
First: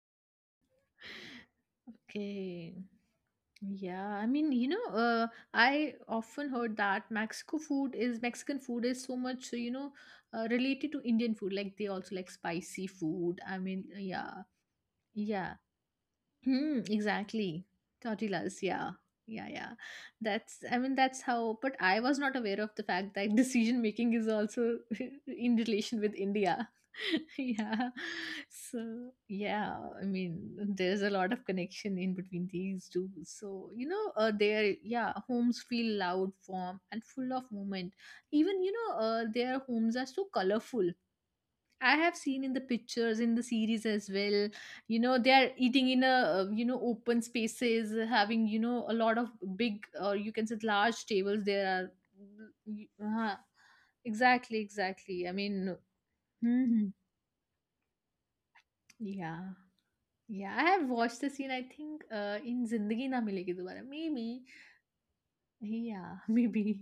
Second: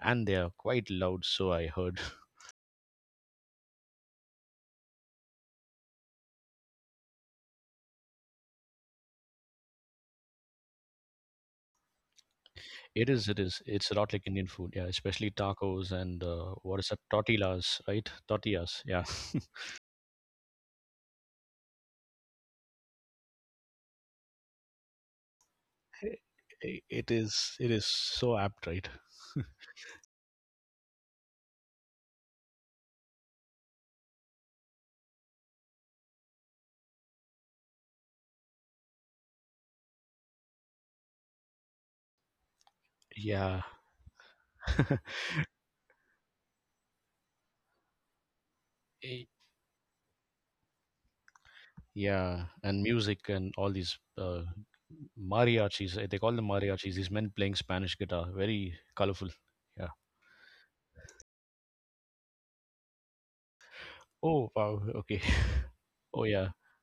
And they are quite loud, so I heard. okay. Yeah, I mean, you know, I often heard that Mexico food is Mexican food is so much, you know, related to Indian food. Like, they also like spicy It is, food. it I is. mean, It's a lot like yeah, Indian food, yeah, especially yeah. tacos and, what Hmm, is that, exactly. tortillas, right? Tortillas, Tortillas, yeah. yeah. Yeah, yeah. That's, I mean, that's how, but I was not aware of the fact that decision making is also in relation with India. It is, it is, Yeah. so apt, So, right? yeah, I mean there's a lot of connection in between these two. So, you know, their, yeah, homes feel loud, warm and full of movement. Even, you know, their homes are so colorful. I have seen in the pictures in the Yeah. series as well. You know, they are eating in a, you know, open spaces, having, you know, a lot Y- of big, or you can say, large tables. There are Yeah, and music uh and all these, exactly, exactly. I mean, mariachis. They call them hmm, mariachis. These men playing Spanish guitar, very colorful. yeah, Yeah. yeah. I have watched the scene. I think in Zindagi Na Milegi Dobara, maybe. Oh wow. Okay. Yeah, Oh yeah. maybe.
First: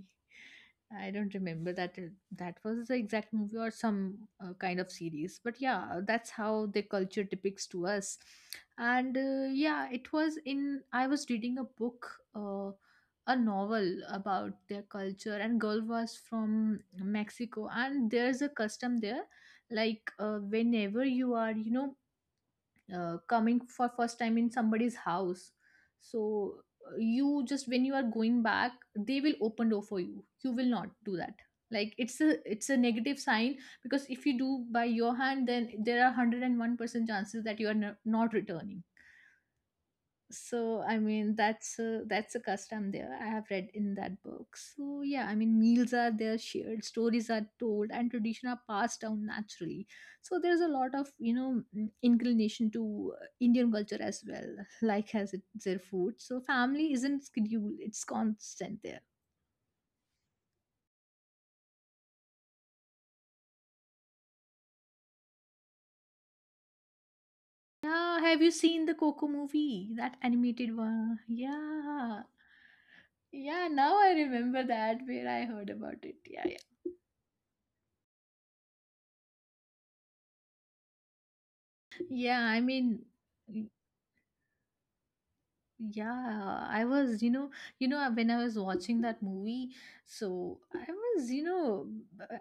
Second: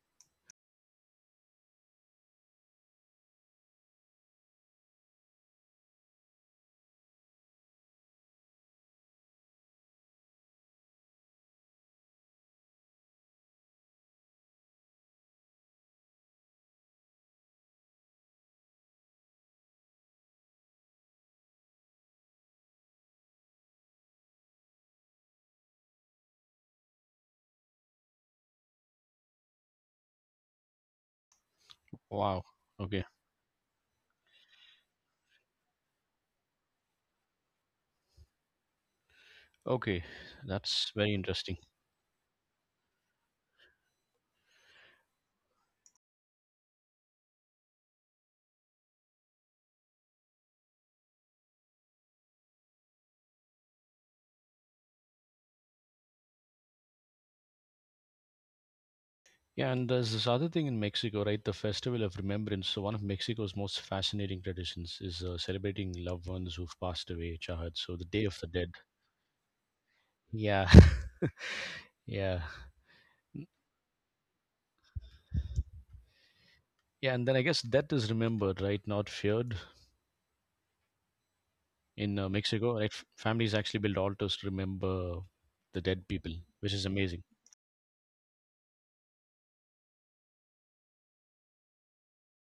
I don't remember that that was the exact movie or some kind of series. But yeah, that's how the culture depicts to us. And yeah, it was in I was reading a book, uh, a novel about their culture and girl was from Mexico, and there's a custom there like, whenever you are, you know, coming for first time in somebody's house, so you just when you are going back they will open door for you, you will not do that. Like, it's a Wow. it's a Okay. negative sign, because if you do by your hand then there are 101% chances that you are not returning. Okay. So That's I very mean interesting. That's a custom there, I have read in that book. So yeah, I mean meals are there, shared stories are told, and tradition are passed down naturally. So there's a lot of, you know, inclination to Indian culture as well, like as it their food. So family isn't scheduled, it's constant there. Yeah, and there's this other thing in Mexico, right? The Festival of Remembrance. So one of Mexico's most fascinating traditions is celebrating loved ones who've passed away, Chahad. So the Yeah, Day of have the you Dead. seen the Coco movie, that Yeah. animated one? Yeah. Yeah. N- Yeah, now I remember that, where I heard about it. Yeah, yeah, Yeah, and then I guess death is remembered, right? Not feared. In yeah, I Mexico, right? Mean. Families actually build altars to remember the dead people, which Yeah, is I amazing. was, you know, when I was watching that movie, so I was, you know,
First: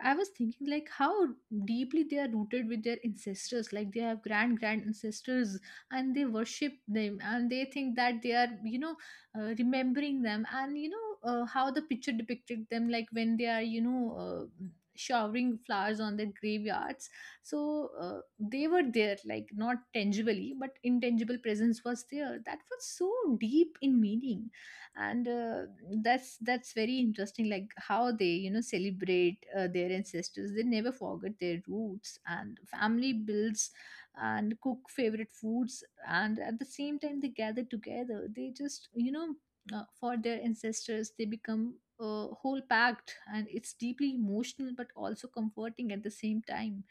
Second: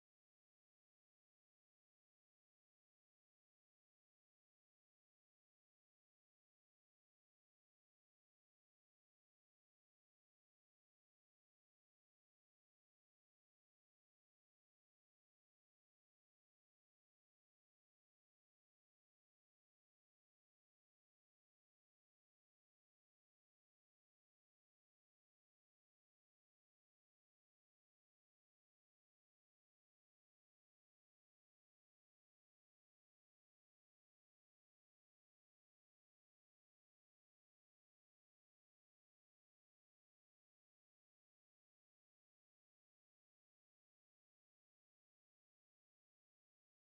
I was thinking like how deeply they are rooted with their ancestors. Like, they have grand ancestors, and they worship them, and they think that they are, you know, remembering them. And, you know, how the picture depicted them, like when they are, you know, showering flowers on their graveyards. So they were there, like, not tangibly, but intangible presence was there. That was so deep in meaning. And that's very interesting, like how they, you know, celebrate their ancestors. They never forget their roots, and family builds and cook favorite foods, and at the same time they gather together. They just, you know, for their ancestors they become a whole pact, and it's deeply emotional, but also comforting at the same time,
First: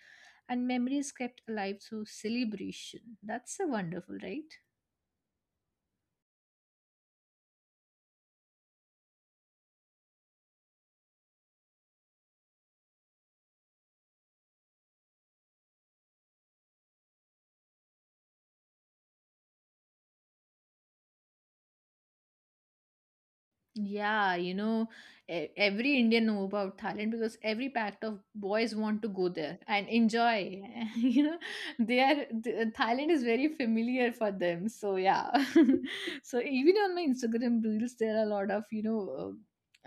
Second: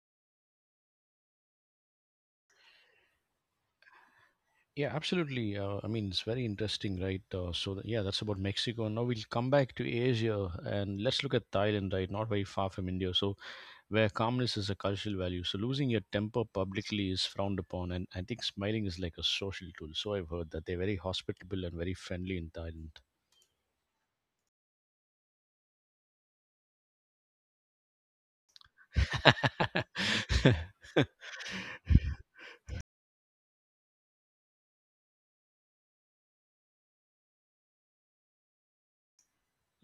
and memories kept alive through celebration. That's a wonderful, right? Yeah, absolutely. I mean, it's very interesting, right? So, yeah, that's about Mexico. Now we'll come back to Asia and let's look at Thailand, right? Not very far from India. So where calmness is a cultural value. So losing your temper publicly is frowned upon. And I think smiling is like a social tool. So I've heard that they're very hospitable and very friendly in Thailand. Yeah, you know, every Indian know about Thailand, because every pact of boys want to go there and enjoy. You know, Thailand is very familiar for them. So yeah, so even on my Instagram reels, there are a lot of, you know,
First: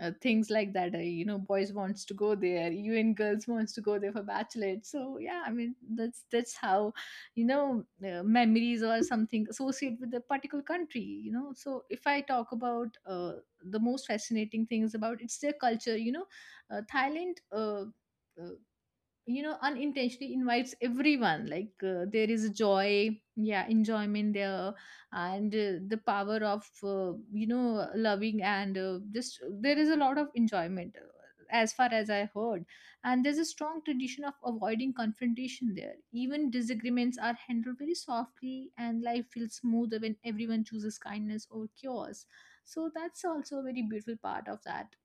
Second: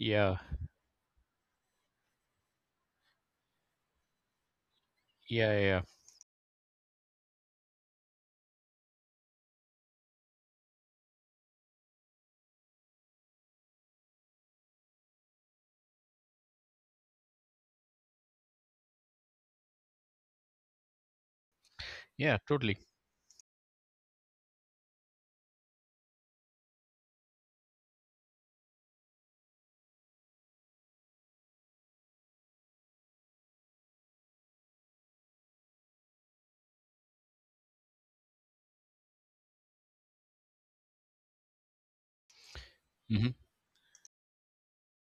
things like that. You know, boys wants to go there, even girls wants to go there for bachelorette. So yeah, I yeah, mean, yeah, that's how you know, memories or something associated with a particular country, you know. So if I talk about, the most fascinating things about it's their culture, you know, Thailand, uh, you know, unintentionally invites everyone. Like, there yeah, is totally. joy, yeah, enjoyment there, and the power of, you know, loving, and just there is a lot of enjoyment, as far as I heard. And there's a strong tradition of avoiding confrontation there. Even disagreements are handled very softly, and life feels smoother when everyone chooses kindness over chaos. So that's Mhm. also a very beautiful part of that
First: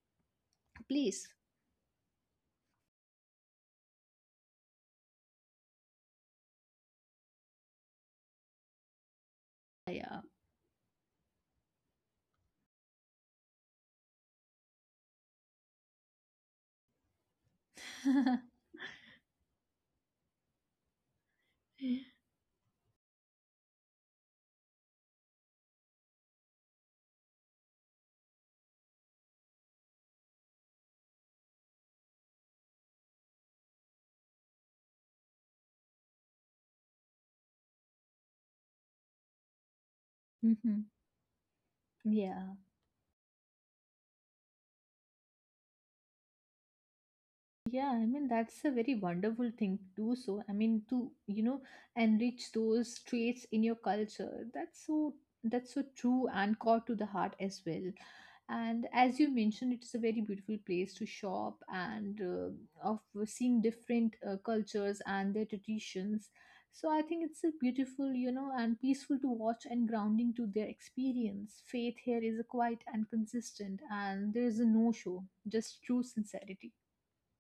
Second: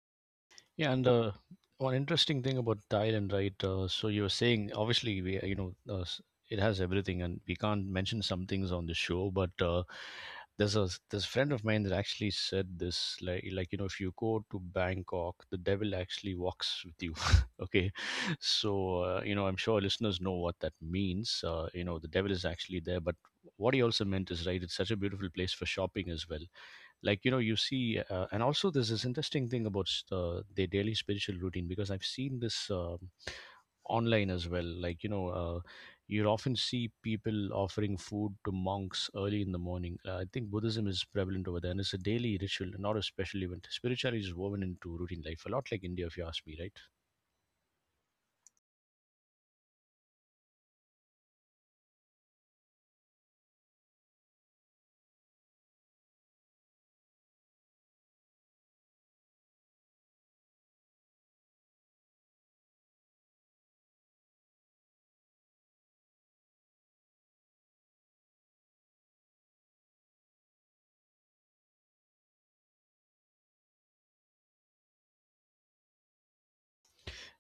Yeah, and place. One interesting thing about Thailand, right? So you were saying, obviously, we you know s- it has everything, and we can't mention some things on the show. But Yeah. there's a this friend of mine that actually said this, like, if you go to Bangkok, the devil actually walks with you. Okay, so I'm sure listeners know what that means. The devil is actually there, but what he also meant is right. It's such a beautiful place for shopping as well, like, you see and also there's this interesting thing about their daily spiritual routine, because I've seen this online as well, you often see people offering food to monks early in the morning. I think Hmm, Buddhism is prevalent over there, and it's a daily yeah. ritual, not a special event. Spirituality is woven into routine life, a lot like India, if you ask me, right? Yeah, I mean, that's a very wonderful thing to do. So I mean, to, you know, enrich those traits in your culture. That's so, that's so true and core to the heart as well. And as you mentioned, it's a very beautiful place to shop and of seeing different cultures and their traditions. So I think it's a beautiful, you know, and peaceful to watch and grounding to their experience. Faith here is a quiet and consistent, and there is a no show, just true sincerity.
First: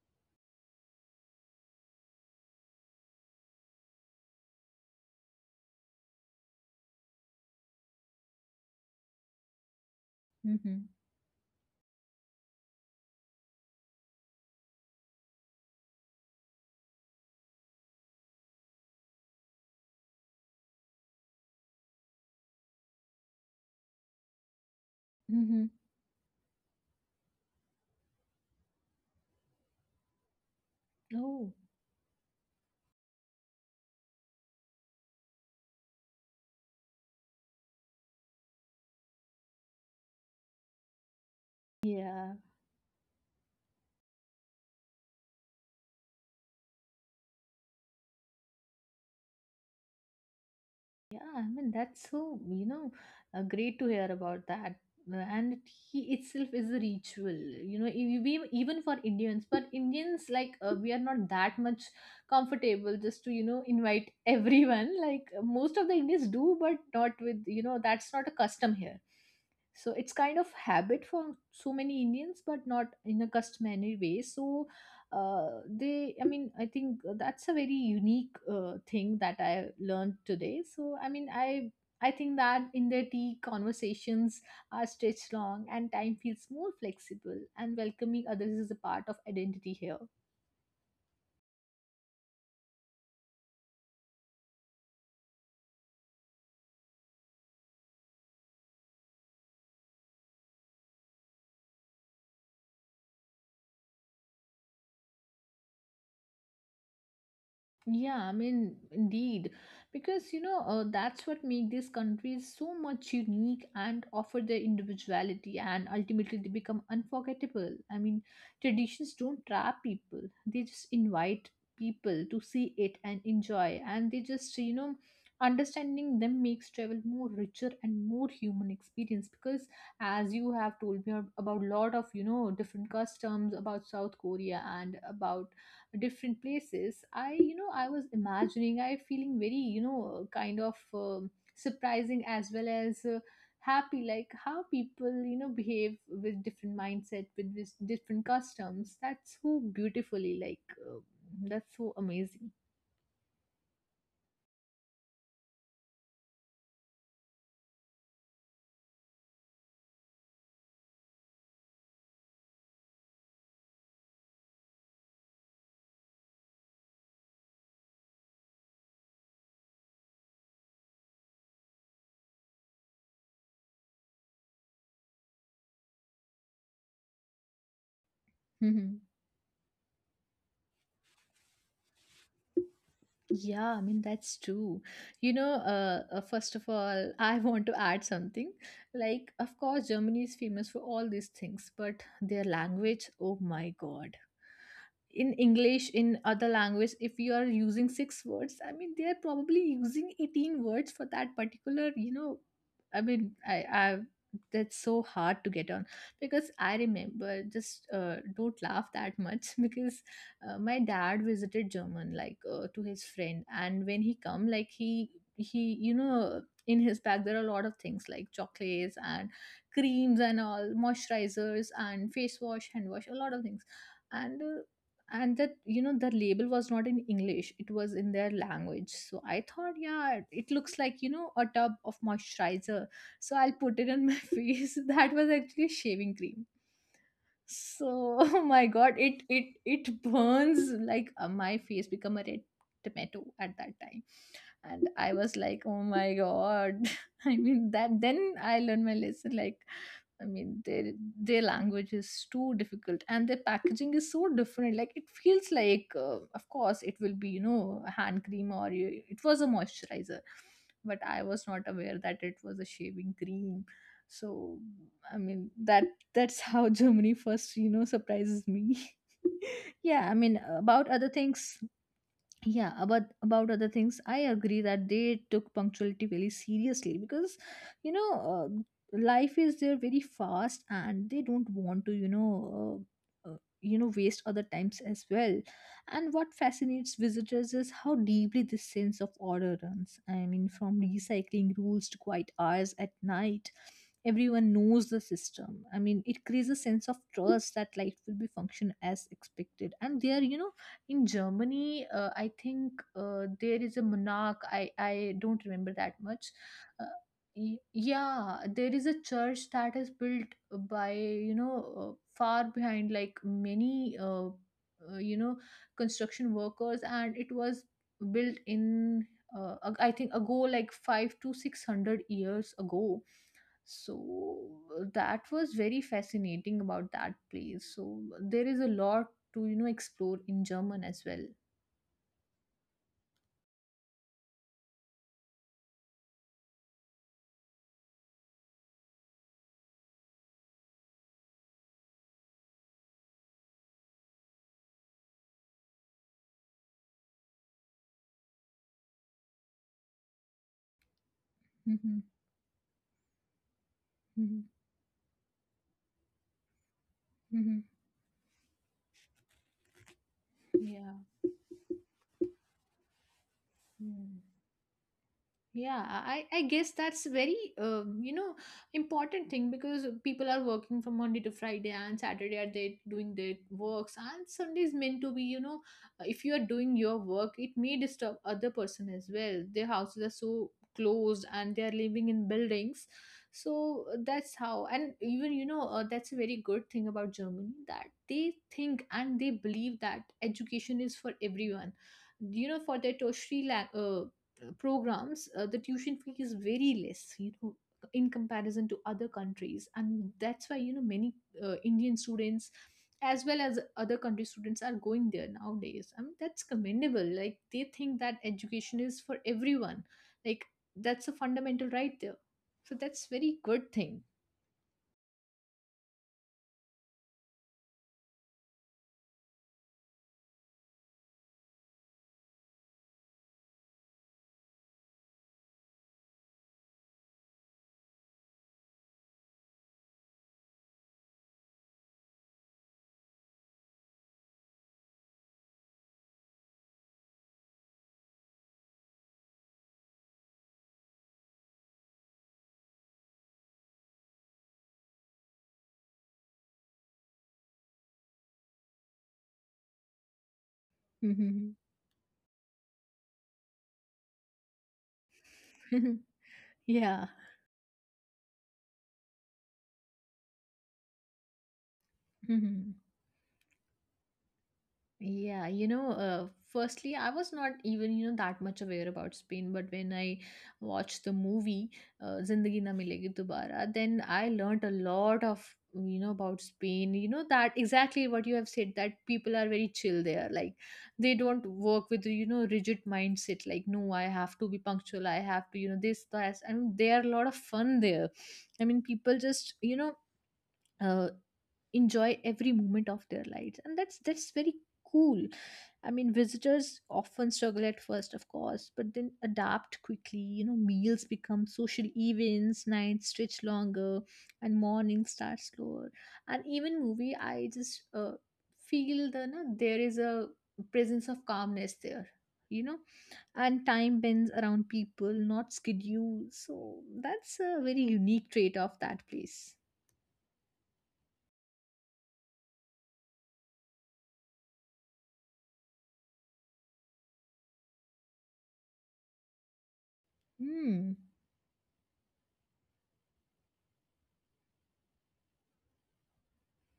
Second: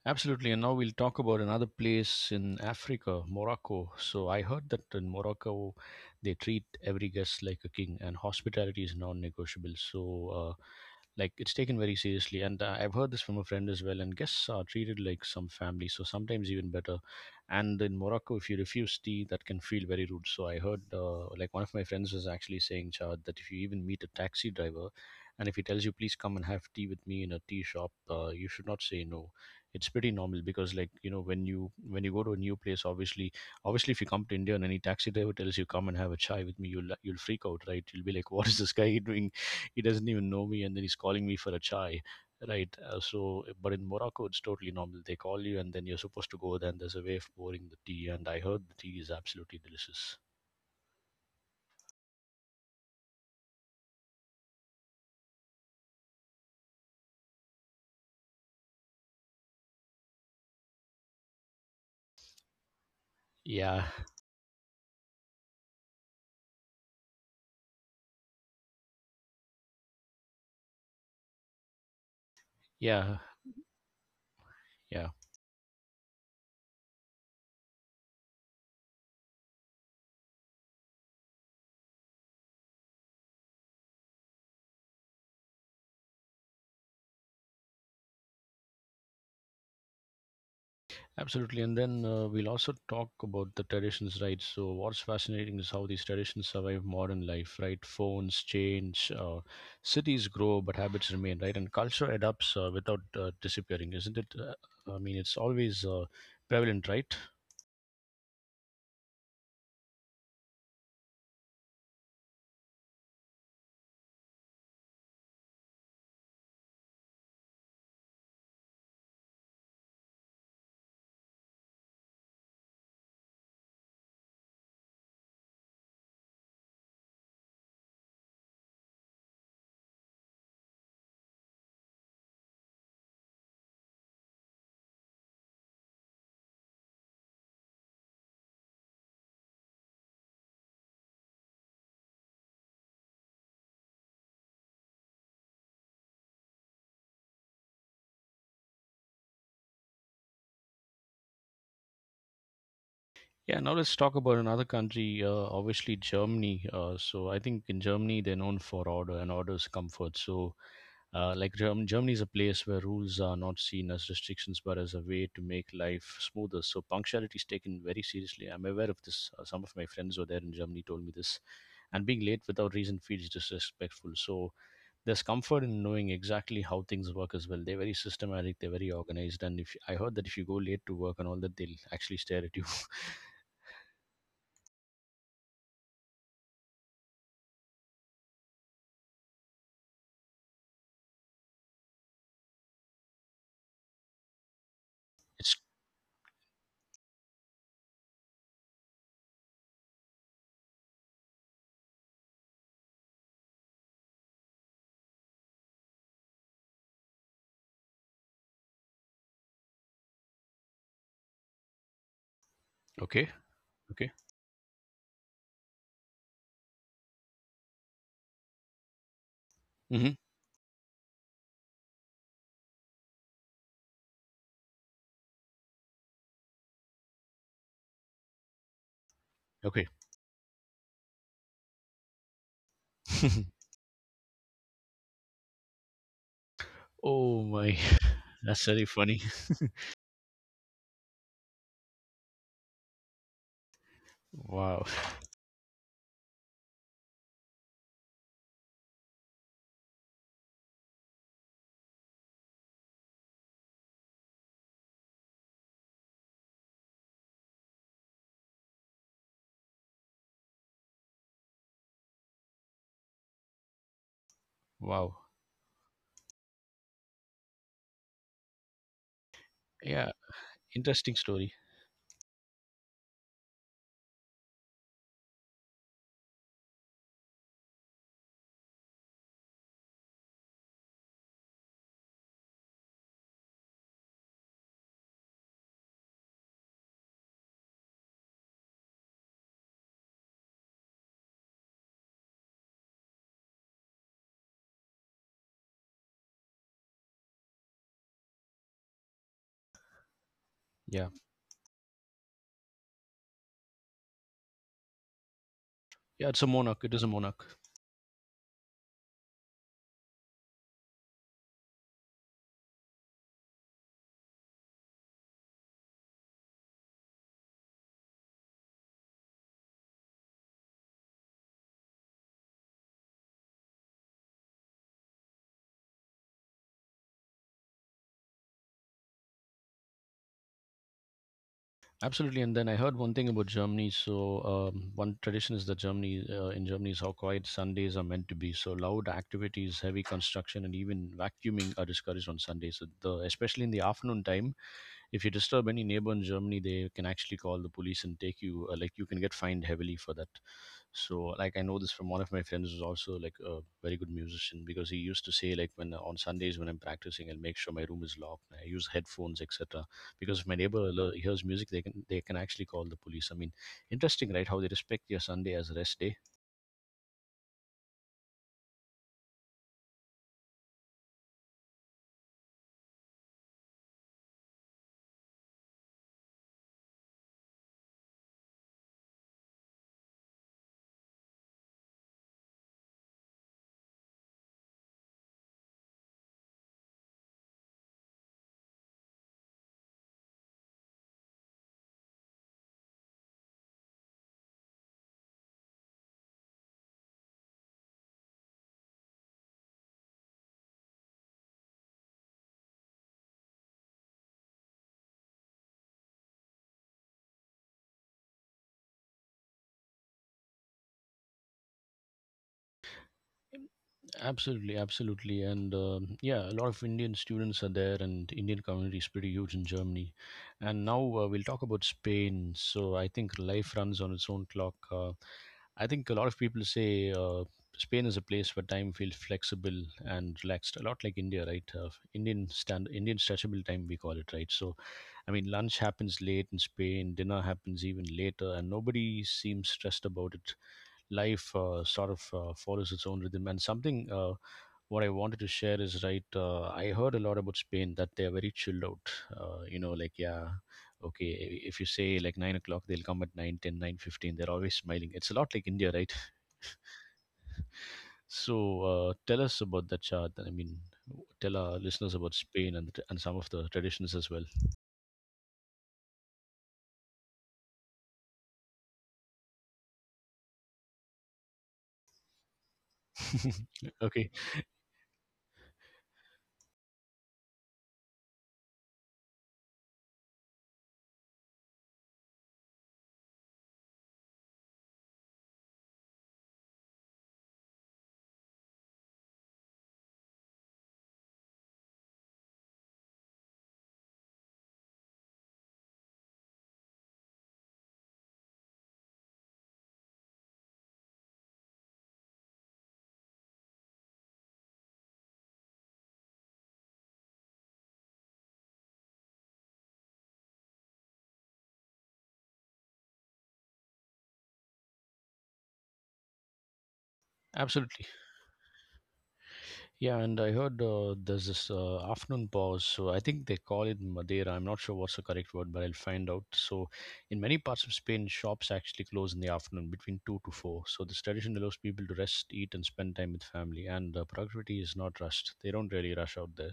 Absolutely. And now we'll talk about another place in Africa, Morocco. So I heard that in Morocco, they treat every guest like a king, and hospitality is non negotiable. So, uh, Mm-hmm. like, it's taken very seriously. And I've heard this from a friend as well. And guests are treated like some family, so sometimes even better. And in Morocco, if you refuse tea, that can feel very rude. So I heard, like, one of my friends was actually saying, Chad, that if you even meet a taxi driver and if he Mm-hmm. tells you, please come and have tea with me in a tea shop, you should not say no. It's pretty normal, because like, when Oh, you when you go to a new place, obviously, obviously if you come to India and any taxi driver tells you come and have a chai with me, you'll freak out, right? You'll be like, what is this guy doing? He doesn't even know me, and then he's calling me for a chai, yeah. right? So, but in Morocco it's totally normal. They call you and then you're supposed to go there, and there's a way of pouring the tea, and I heard the tea is absolutely delicious. Yeah, I mean, that's so, you know, great to hear about that. And he itself is a ritual, you know, even for Indians. But Indians, like, we are not that much comfortable just to, you know, Yeah, invite everyone. Like, most of the Indians do, but not with, you know, that's not a custom here. So it's kind of habit for so many Indians, but not yeah, in a customary way. So yeah. They, I mean, I think that's a very unique thing that I learned today. So I mean I think that in their tea conversations are stretched long, and time feels more flexible, and welcoming others is a part of identity here. Absolutely, and then we'll also talk about the traditions, right? So, what's fascinating is how these traditions survive modern life, right? Phones change, cities grow, but habits remain, right? And culture adapts without disappearing, isn't it? I mean, it's always prevalent, right? Yeah, I mean, indeed, because you know, that's what make these countries so much unique and offer their individuality, and ultimately they become unforgettable. I mean, traditions don't trap people; they just invite people to see it and enjoy, and they just, you know, understanding them makes travel more richer and more human experience, because as you have told me about lot of, you know, different customs about South Korea and about different places, I, you know, I was imagining I feeling very, you know, kind of, surprising as well as, happy, like how people, you know, behave with different mindset with this different customs. That's so beautifully, like, that's so amazing. Yeah, now let's talk about another country, obviously Germany. So, I think in Germany, they're known for order, and order is comfort. So, like Germany is a place where rules are not seen as restrictions but as a way to make life smoother. So punctuality is taken very seriously. I'm aware of this. Some of my friends who are there in Germany told me this. And being late without reason feels disrespectful. So there's comfort in knowing exactly how things work as well. They're very systematic, they're very Mhm. organized. And if I heard that if you go late to work and all that, they'll actually stare at you. Yeah, I mean that's true. First of all, I want to add something. Like of course Germany is famous for all these things, but their language, oh my god. In It's English, in other language, if you are using six words, I mean they are probably using 18 words for that particular. I mean I that's so hard to get on. Because I remember just, don't laugh that much. Because my dad visited German, like to his okay, friend, and when okay, he come, like he you know, in his bag there are a lot of things like chocolates and hmm creams and all, moisturizers and face wash, hand wash, a lot of things. And and that, you know, the label was not in English, it was in their language. So I thought, okay. yeah, it looks like, you know, a tub of moisturizer, so I'll put it on my face. That was actually shaving cream. Oh my, So oh my that's very god, it funny. it it burns. Like my face become a red tomato at that time. And Wow, I was like, oh my god. I mean, that, then I learned my lesson. Like I mean, their language is too difficult and their packaging is so different. Like it feels like, of course it will be, you know, a hand cream, or you, it was a moisturizer, but I was not aware that it was a shaving cream. So I wow. mean, that's how Germany first, you know, surprises me. Yeah, I Yeah, mean, about other interesting story. things, yeah, about other things. I agree that they took punctuality very seriously, because you know, life is there very fast, and they don't want to, uh, uh, you know, waste other times as well. And what fascinates visitors is how deeply this sense of order runs. I mean, from recycling rules to quiet hours at night, everyone knows the system. I mean, it creates a sense of trust that life will be function as expected. And they are, you know, in Yeah, Germany, I think there is a monarch. I don't remember that much. yeah. It's a monarch. Uh, It is a monarch. Yeah, there is a church that is built by, you know, uh, far behind, like many you know, construction workers, and it was built in, uh, I think ago, like 5 to 600 years ago. So that was very fascinating about that place. So there is a lot to, you know, explore in German as well. Absolutely, and then I heard one thing about Germany. So one tradition is that Germany, in Germany, is how quiet Sundays are meant to be. So loud activities, heavy construction, and even vacuuming are discouraged on Sundays. So the especially in the afternoon time, if you disturb any neighbor in Germany, they can actually call the police and take you. Like you can get fined heavily for that. So like I know this Hmm. from one of my friends who's also like a very good Hmm. musician, because he used to say like when on Sundays when I'm practicing, I'll Hmm. make sure my room is locked. I use headphones, etc. Because if my neighbor Yeah. Hears music, they can actually call the police. I mean, Yeah. Mm. interesting, right? How they respect your Sunday as Yeah, rest day. I guess that's very you know, important thing, because people are working from Monday to Friday, and Saturday are they doing their works, and Sunday is meant to be, you know, if you are doing your work, it may disturb other person as well. Their houses are so closed, and they are living in buildings. So that's how. And even, you know, that's a very good thing about Germany, that they think and they believe that education is for everyone. You know, for their tertiary programs, the tuition fee is very less, you know, in comparison to other countries. And that's why, you know, many Indian students, as well as other country students, are going there nowadays. I mean, that's commendable. Like, they think that education is for everyone. Like, that's a fundamental right there. So that's very good thing. Absolutely, absolutely, and yeah, a lot of Indian students are there, and Indian community is pretty huge in Germany. And now we'll talk about Spain. So I think life runs on its own clock. I think a lot of people say, Spain is a place where time feels flexible and relaxed, a lot like India, right? Indian stand, Indian stretchable time, we call it, right? So, I mean, lunch happens late in Spain, dinner happens even later, and nobody seems stressed about it. Life sort of follows its own rhythm, and something what I wanted to share is right. I heard a lot about Spain that they are very chilled out. Like, yeah, okay. If you say like 9 o'clock, they'll come at nine, ten, 9:15. They're always smiling. It's a lot like India, right? Yeah. So tell us about that chart. I mean, tell our listeners about Spain and some of the traditions as well. Yeah, you know, firstly, I was not even, you know, that much aware about Spain, but when I watched the movie, Zindagi Na Milegi Dobara, then I Okay, learned a lot of, you know, about Spain. You know, that exactly what you have said, that people are very chill there. Like, they don't work with, you know, rigid mindset, like, no, I have to be punctual, I have to, you know, this, that. I mean, they are a lot of fun there. I mean, people just, you know, uh, enjoy every moment of their lives. And that's very cool. I mean, visitors often struggle at first, of course, but then adapt quickly. You know, meals become social events, nights stretch longer, and mornings start slower. And even movie, I just, feel the na, there is a presence of calmness there, you know. And time bends around people, not schedule. So that's a very absolutely. unique trait of that place. Yeah, and I heard there's this afternoon pause. So I think they call it Madeira. I'm not sure what's the correct word, but I'll find out. So, in many parts of Spain, shops actually close in the afternoon between 2 to 4. Hmm. So, this tradition allows people to rest, eat, and spend time with family. And productivity is not rushed. They don't really rush out there.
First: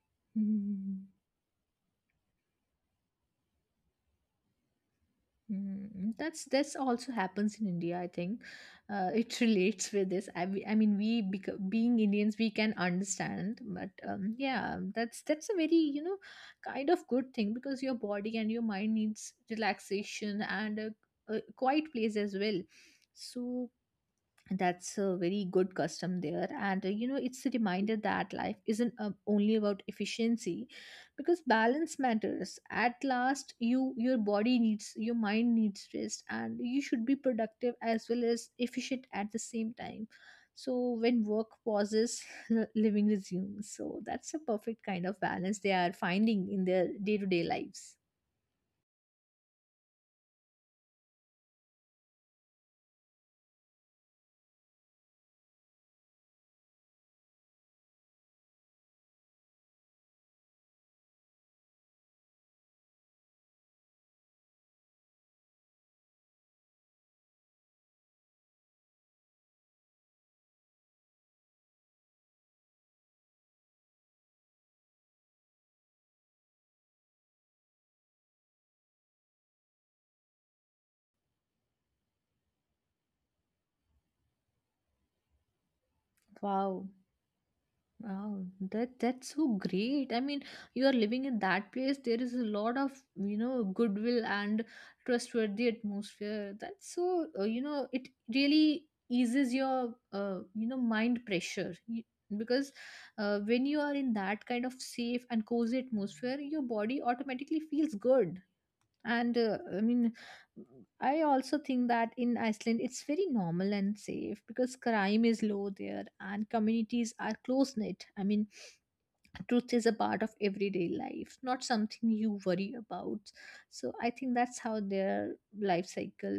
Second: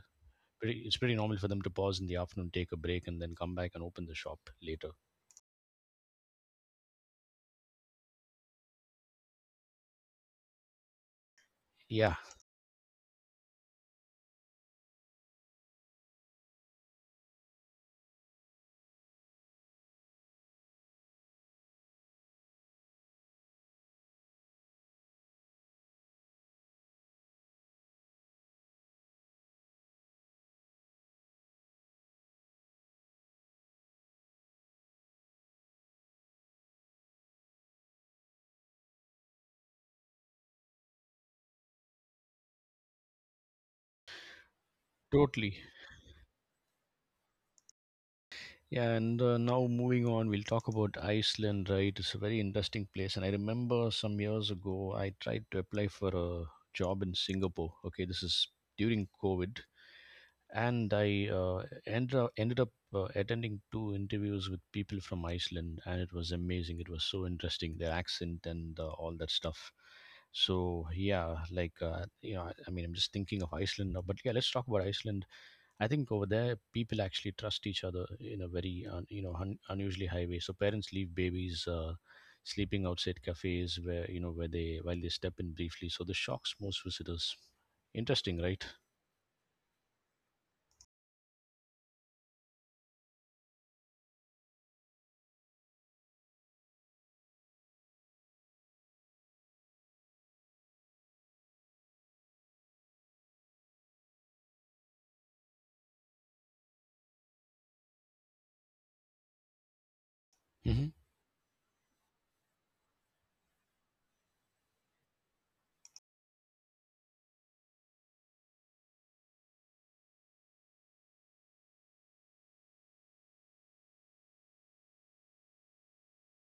Pretty, it's Mm. pretty normal for them to pause in the afternoon, take a break, and then come back and open the shop later. Mm, that's also happens in India, I think. It relates with this. I mean, being Yeah, Indians, we can understand. But yeah, that's a very, you know, kind of good thing, because your body and your mind needs relaxation, and a quiet place as well. So that's a very good custom there. And you know, it's a reminder that life isn't, only about efficiency, because balance matters. At last, you, your body needs, your mind needs rest, and you should be productive as well as efficient at the same time. So when work pauses, living resumes. So that's a perfect kind of totally. balance they are finding in their day-to-day lives. Yeah, and now moving on, we'll talk about Iceland, right? It's a very interesting place. And I remember some years ago, I tried to apply for a job in Singapore. Okay, this is during COVID. And I ended up attending two interviews with people from Iceland, and it was amazing. It was so interesting, their accent and all that stuff. So, yeah, like, I mean, I'm just thinking of Iceland now, but yeah, let's talk about Iceland. I think over there, people actually trust each other in a very un, you know un, unusually high way. So parents leave babies sleeping outside cafes where you know where they while they step in briefly. So this shocks most Wow. visitors. Interesting, Wow, right? that that's so great. I mean, you are living in that place. There is a lot of, you know, goodwill and trustworthy atmosphere. That's so, you know, it really eases your, you know, mind pressure. You, because when you are in that kind of safe and cozy atmosphere, your body automatically feels good. And I mean, Hmm. I also think that in Iceland it's very normal and safe, because crime is low there and communities are close knit. I mean, truth is a part of everyday life, not something you worry about. So I think that's how their life cycle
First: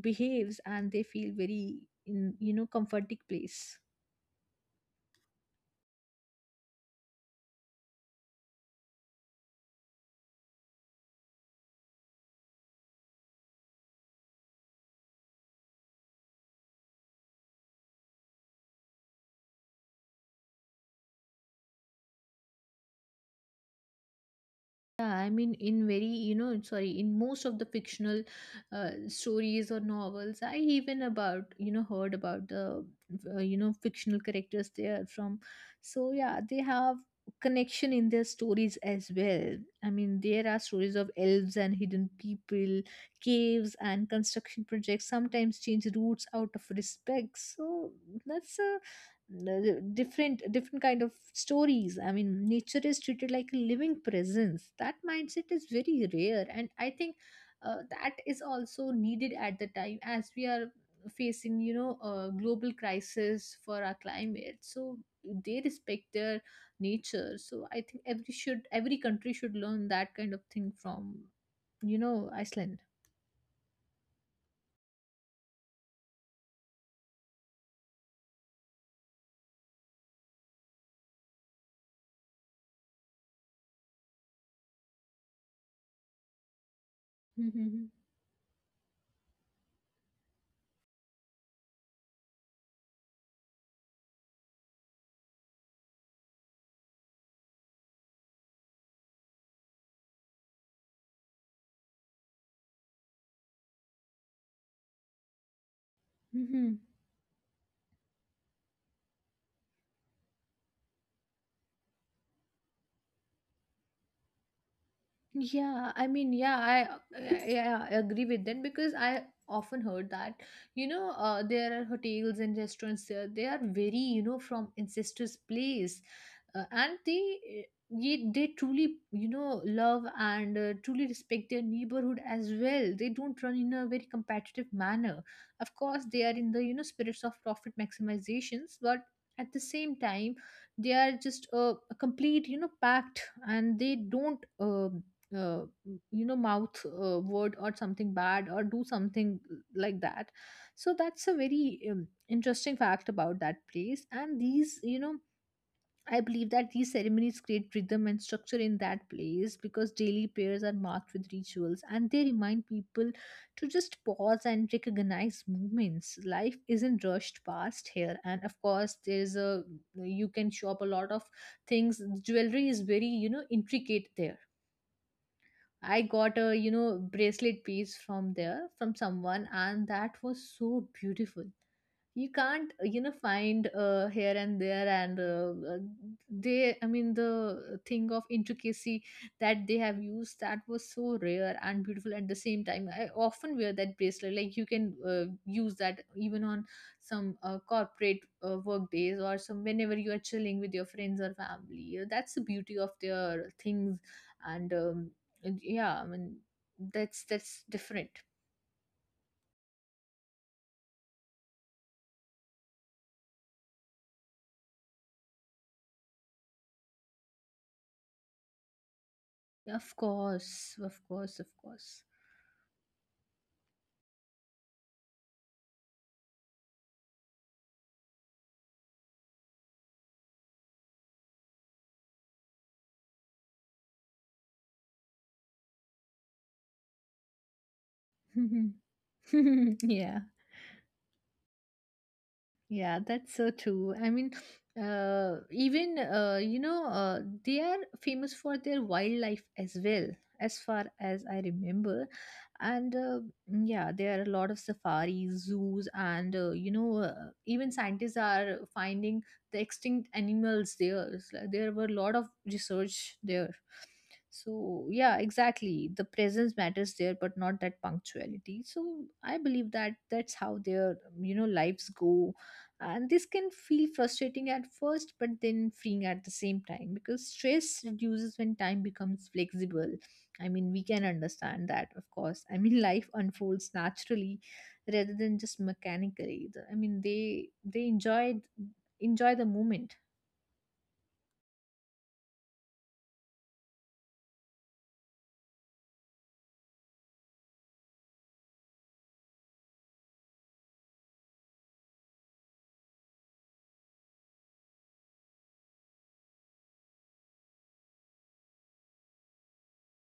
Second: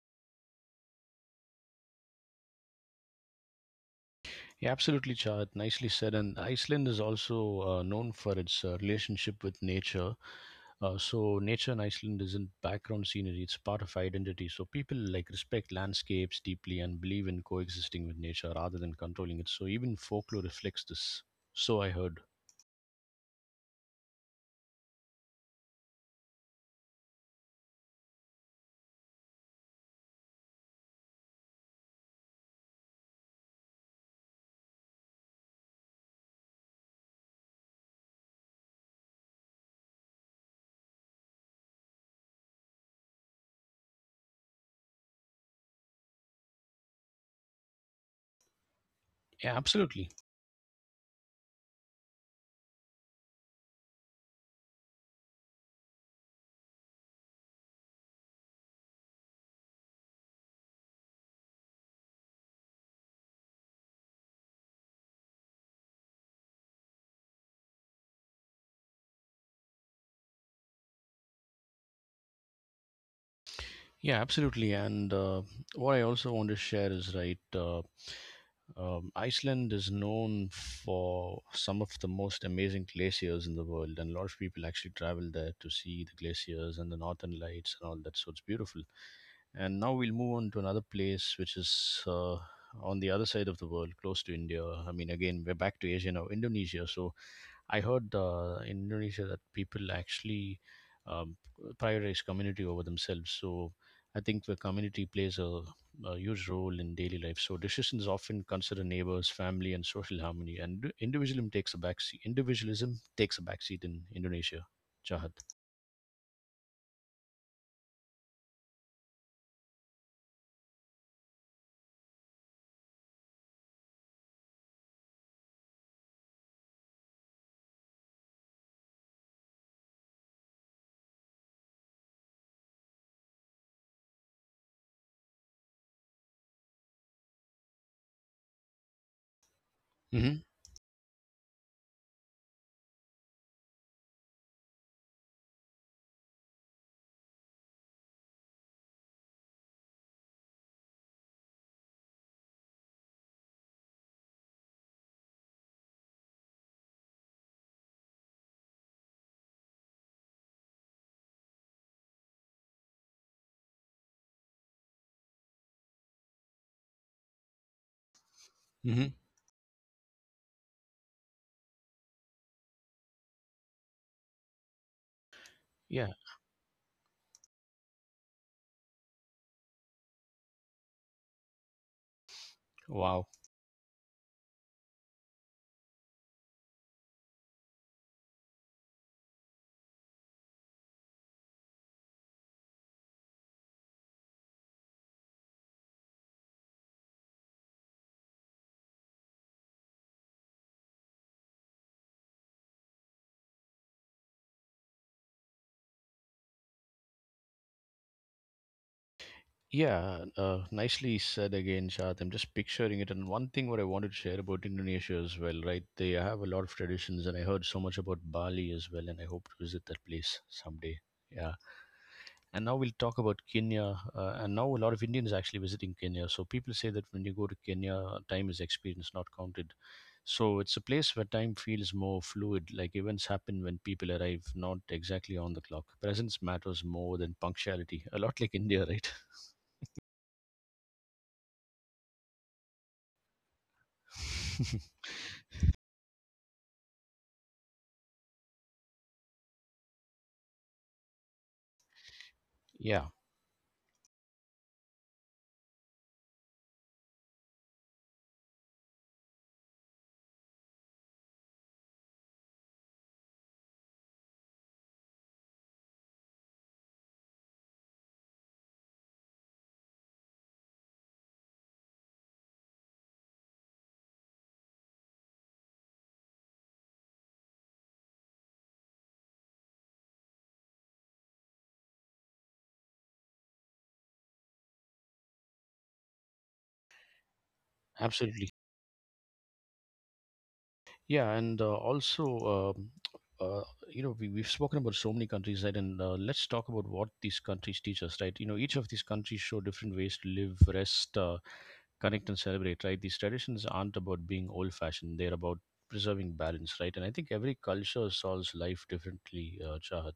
behaves, and they feel very, in, you know, comforting place. Yeah, absolutely, Chad. Nicely said. And Iceland is also known for its relationship with nature. So, nature in Iceland isn't background scenery, it's part of identity. So, people like respect landscapes deeply and believe in coexisting with nature rather than controlling it. So, even folklore reflects this. So, I heard. Yeah, I mean, in very, you know, sorry, in most of the fictional stories or novels, I even about, you know, heard about the, you know, fictional characters they are from. So, yeah, they have connection in their stories as well. I mean, there are stories of elves and hidden people, caves, and construction projects sometimes change routes out of respect. So that's a Yeah, n- absolutely. different different kind of stories. I mean, nature is treated like a living presence. That mindset is very rare, and I think that is also needed at the time, as we are facing, you know, a global crisis for our climate. So they respect their nature. So I think every country should learn that kind of thing from, you know, Iceland. Yeah, absolutely. And what I also want to share is right. Iceland is known for some of the most amazing glaciers in the world, and a lot of people actually travel there to see the glaciers and the northern lights and all that. So it's beautiful. And now we'll move on to another place, which is on the other side of the world, close to India. I mean, again, we're back to Asia now, Indonesia. So I heard in Indonesia that people actually um, prioritize community over themselves. So I think the community plays a huge role in daily life. So decisions often consider neighbors, family, and social harmony, and individualism takes a backseat. Individualism takes a backseat in Indonesia. Jahat. Yeah, I mean, yeah, I agree with them, because I often heard that, you know, there are hotels and restaurants there. They are very, you know, from ancestors' place, and they truly, you know, love and truly respect their neighborhood as well. They don't run in a very competitive manner. Of course, they are in the, you know, spirits of profit maximizations, but at the same Hmm, time, they are just a complete, you know, pact, and they don't. Uh, you know, mouth word or something bad, or do something like that. So that's a very interesting fact about that place. And these, you know, I believe that these ceremonies create rhythm and structure in that place, because daily prayers are marked with rituals, and they remind people to just pause and recognize moments. Life isn't rushed past here. And of course, hmm. there's a, you can shop a lot of things. Jewelry is very, you know, intricate there. I Yeah. got a, you know, bracelet piece from there from someone, and that was so beautiful. You can't, you know, Wow. find, here and there. And they, I mean the thing of intricacy that they have used, that was so rare and beautiful at the same time. I often wear that bracelet. Like, you can, use that even on some corporate work days, or some, whenever you are chilling with your friends or family. That's the beauty of their things. And yeah, I mean, that's different. Yeah, nicely said again, Shad. I'm just picturing it. And one thing what I wanted to share about Indonesia as well, right? They have a lot of traditions, and I heard so much about Bali as well, and I hope to visit Of that place course, someday. of course, of Yeah. course. And now we'll talk about Kenya. And now a lot of Indians actually visiting Kenya. So people say that when you go to Kenya, time is experience, not counted. So it's a place where time feels more fluid, like events happen when people arrive, not exactly on the clock. Presence matters more than punctuality, a lot like India, right? Yeah. Yeah, that's so true. I mean, even you know, they are famous for their wildlife as well, as far as I remember. And Yeah, mm, yeah, there are a lot of safaris, zoos, and you know, even scientists are finding the extinct animals there. It's like, there were a lot of research there. So yeah, exactly. The presence matters there, but not that punctuality. So I believe that that's how their, you know, lives go. And this can feel frustrating at first, but then freeing at the same time, because stress reduces when time becomes flexible. I mean, we can understand that, of course. I mean, life unfolds naturally rather than just mechanically. I mean they enjoy, absolutely. enjoy the moment. Yeah, and also, uh, we, we've spoken about so many countries, right? And let's talk about what these countries teach us, right? You know, each of these countries show different ways to live, rest, connect, and celebrate, right? These traditions aren't about being old fashioned, they're about preserving balance, right? And I think every culture solves life differently, Chahat.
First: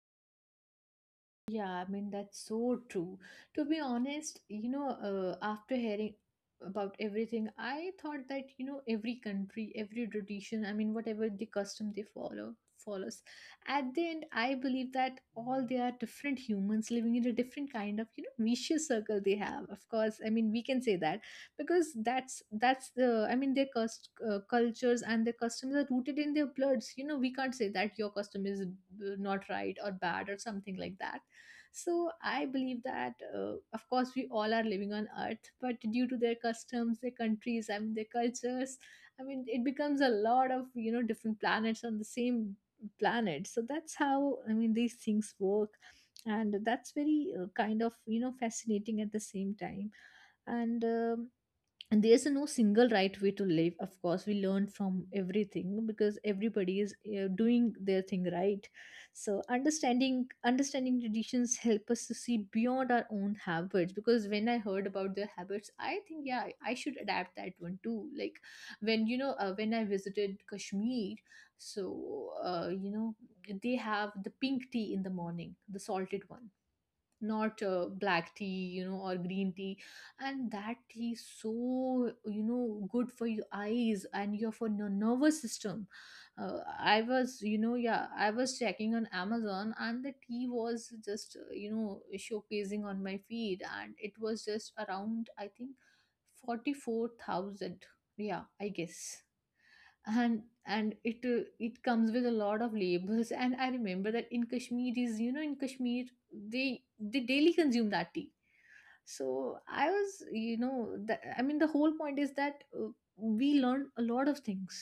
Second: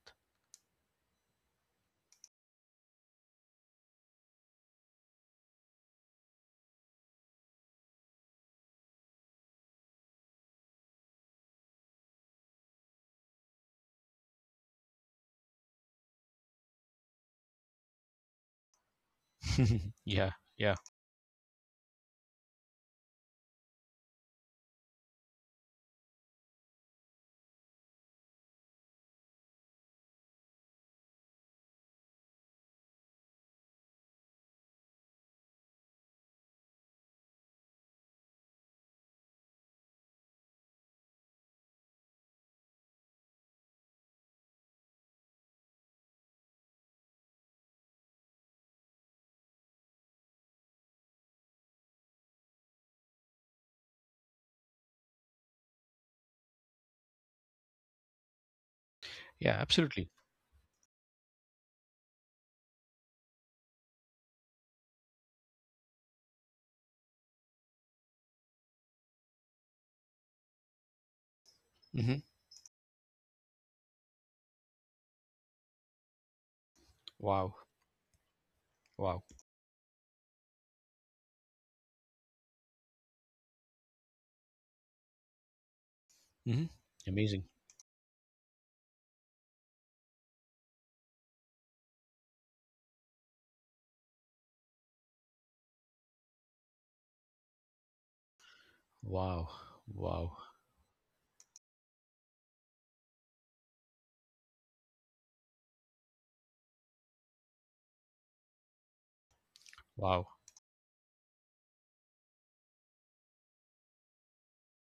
Yeah, I mean, that's so true. To be honest, you know, after hearing about everything, I thought that, you know, every country, every tradition, I mean, whatever the custom they follow, follows. At the end, I believe that all they are different humans living in a different kind of, you know, vicious circle they have. Of course, I Yeah, mean, we yeah, can say that, because that's the, I mean, their cust cultures, and their customs are rooted in their bloods. You know, we can't say that your custom is, not right or bad or something like that. So I believe that, of course, we all are living on Earth, but due to their customs, their countries, I mean, their cultures, I mean, it becomes a lot of, you know, different planets on the same planet. So that's how, I mean, these things work. And that's very, kind of, you know, fascinating at the same time. And um and there's no single right way to live. Of course, we learn from everything because everybody is doing their thing, right? So yeah, absolutely. understanding traditions help us to see beyond our own habits, because when I heard about their habits, I think, yeah, I should adapt that one too. Like, when you know when I visited Kashmir, Hmm. so they have the pink tea in the morning, the salted one, Wow, not black tea, you know, or wow. green tea. And that tea is so, you know, good for your eyes and your, for your nervous system. Hmm. I was, Amazing. you know, yeah, I was checking on Amazon and the tea was just, you know, showcasing on my feed, and it was just around, I think, 44,000, yeah, I guess. Wow, wow, And it, it comes with a lot of labels, and I remember that in Kashmir is, you know, in Kashmir they daily consume that tea. So I was, wow. you know, I mean, the whole point is that, we learn a lot of things,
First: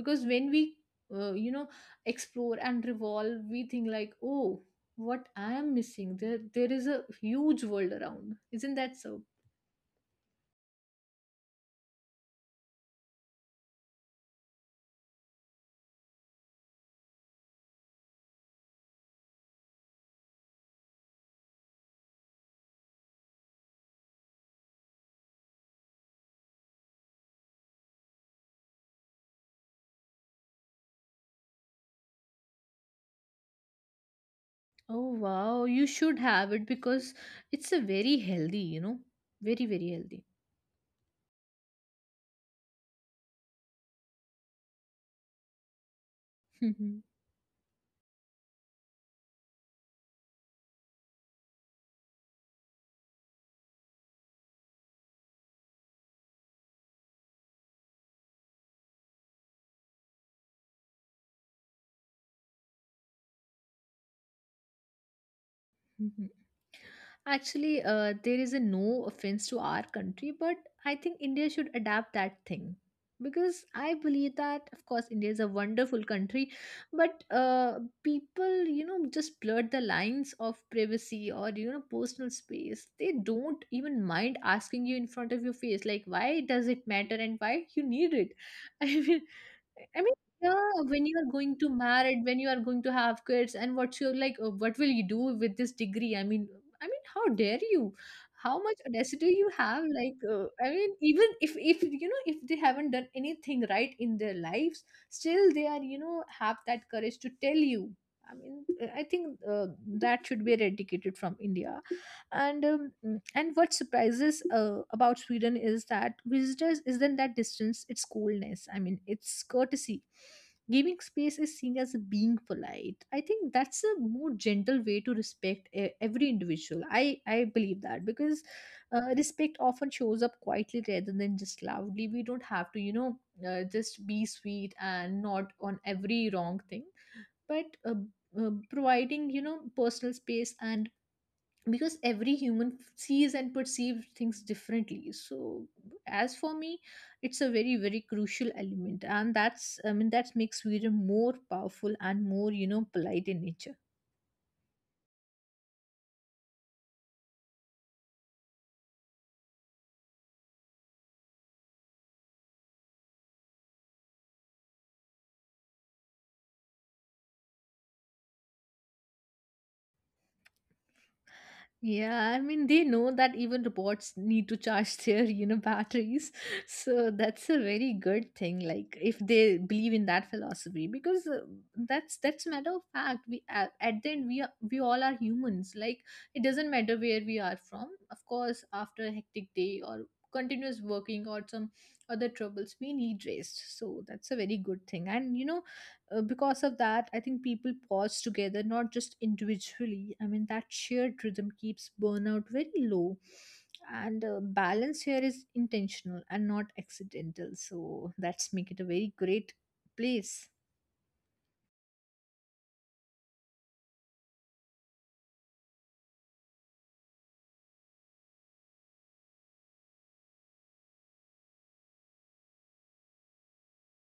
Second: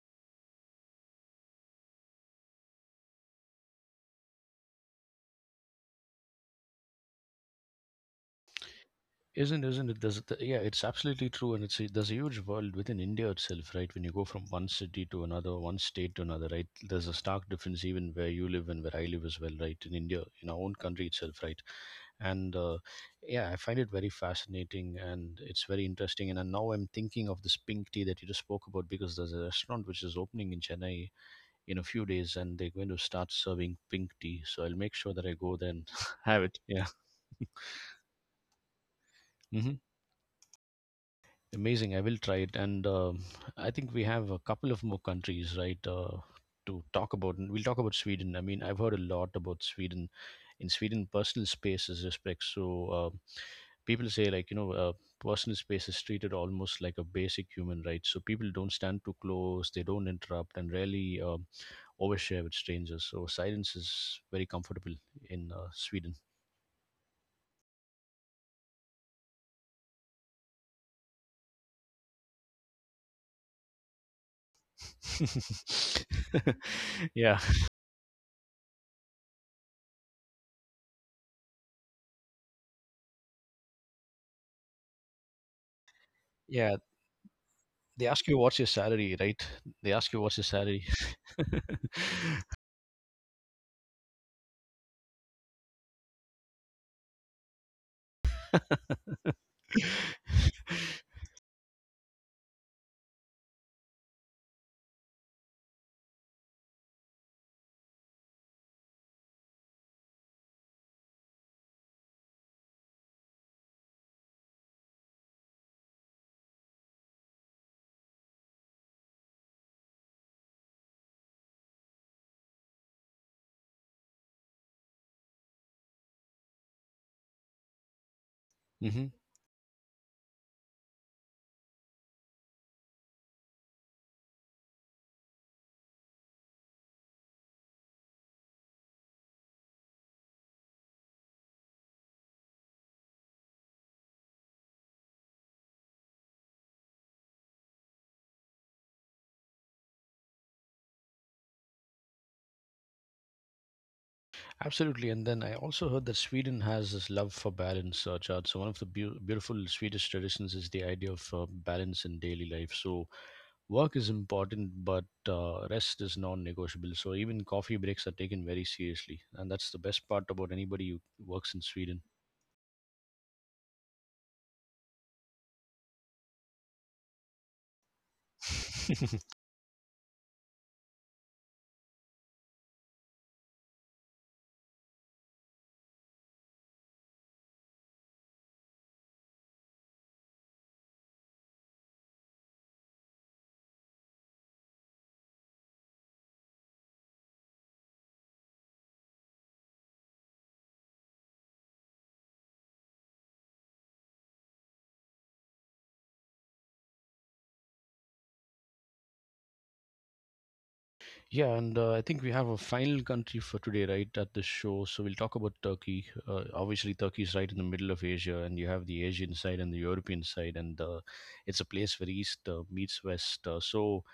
because when we, uh, you know explore and revolve, we think, like, oh, what I am missing. There is a huge world around, isn't that so? Isn't it? Yeah, it's absolutely true, and it's a, there's a huge world within India itself, right? When you go from one city to another, one state to another, right? There's a stark difference even where you live and where I live as well, right? In India, in our own country itself, right? And yeah, I find it very fascinating, and it's very interesting. And now I'm thinking of this pink tea that you just spoke about because there's a restaurant which is opening in Chennai in a few days, and they're going to start serving pink tea. So I'll make Oh, sure that I go wow, there you and should have have it. it Yeah. because it's a very healthy, you know, very, very healthy. Amazing. I will try it. And I think we have a couple of more countries, right, to Mhm, talk about. And we'll talk about Sweden. I mean, I've heard a lot about Sweden. In Sweden, personal space is respect. So uh, people say, like, you know, personal space is treated almost like a basic human right. So people don't stand too close, they don't interrupt, and rarely overshare with strangers. So silence is very comfortable in Sweden. mhm. Actually, there is a no offense to our country, but I think India should adapt that thing, because I believe that, of course, India is a wonderful country, but Yeah. People, you know, just blurred the lines of privacy or, you know, personal space. They don't even mind asking you in front of your face, like, why does Yeah, it matter and why you they need ask it? you what's your I salary, mean, right? They I ask mean, you what's your yeah, salary. when you are going to married, when you are going to have kids, and what's your, like, what will you do with this degree? I mean, how dare you? How much audacity you have? Like, I mean, even if you know, if they haven't done anything right in their lives, still they are, you know, have that courage to tell you. I mean, I think that should be eradicated from India. And what surprises about Sweden is that visitors isn't that distance, it's coolness, I mean, it's courtesy. Giving space is seen as being polite. I think that's a more gentle way to respect every individual. I believe that because Hmm. Respect often shows up quietly rather than just loudly. We don't have to, you know, just be sweet and not on every wrong thing. But providing, you know, personal space, and because every human sees and perceives things differently. So as for me, it's a very, very crucial element, and that's, I mean, that makes Sweden more powerful and more, you know, polite in nature. Absolutely. And then I also heard that Sweden has this love for balance, Chad. So, one of the beau beautiful Swedish traditions is the idea of balance in daily life. So, work is important, but rest is non negotiable. So, even coffee breaks are taken very seriously. And that's the best part about anybody who works in Sweden. Yeah, I mean, they know that even robots need to charge their, you know, batteries. So that's a very good thing. Like, if they believe in that philosophy, because that's matter of fact. We at the end, we are, we all are humans. Like, it doesn't matter where we are from. Of course, after a hectic day or continuous working or some other troubles, we need rest. So that's a very good thing. And you know, because of that, I think people pause together, not just individually. I mean, that shared rhythm keeps burnout very low. And balance here is intentional and not accidental. So that's make it a very great place. Yeah, and I think we have a final country for today, right, at this show. So we'll talk about Turkey. Obviously, Turkey is right in the middle of Asia, and you have the Asian side and the European side, and it's a place where East meets West. Uh, so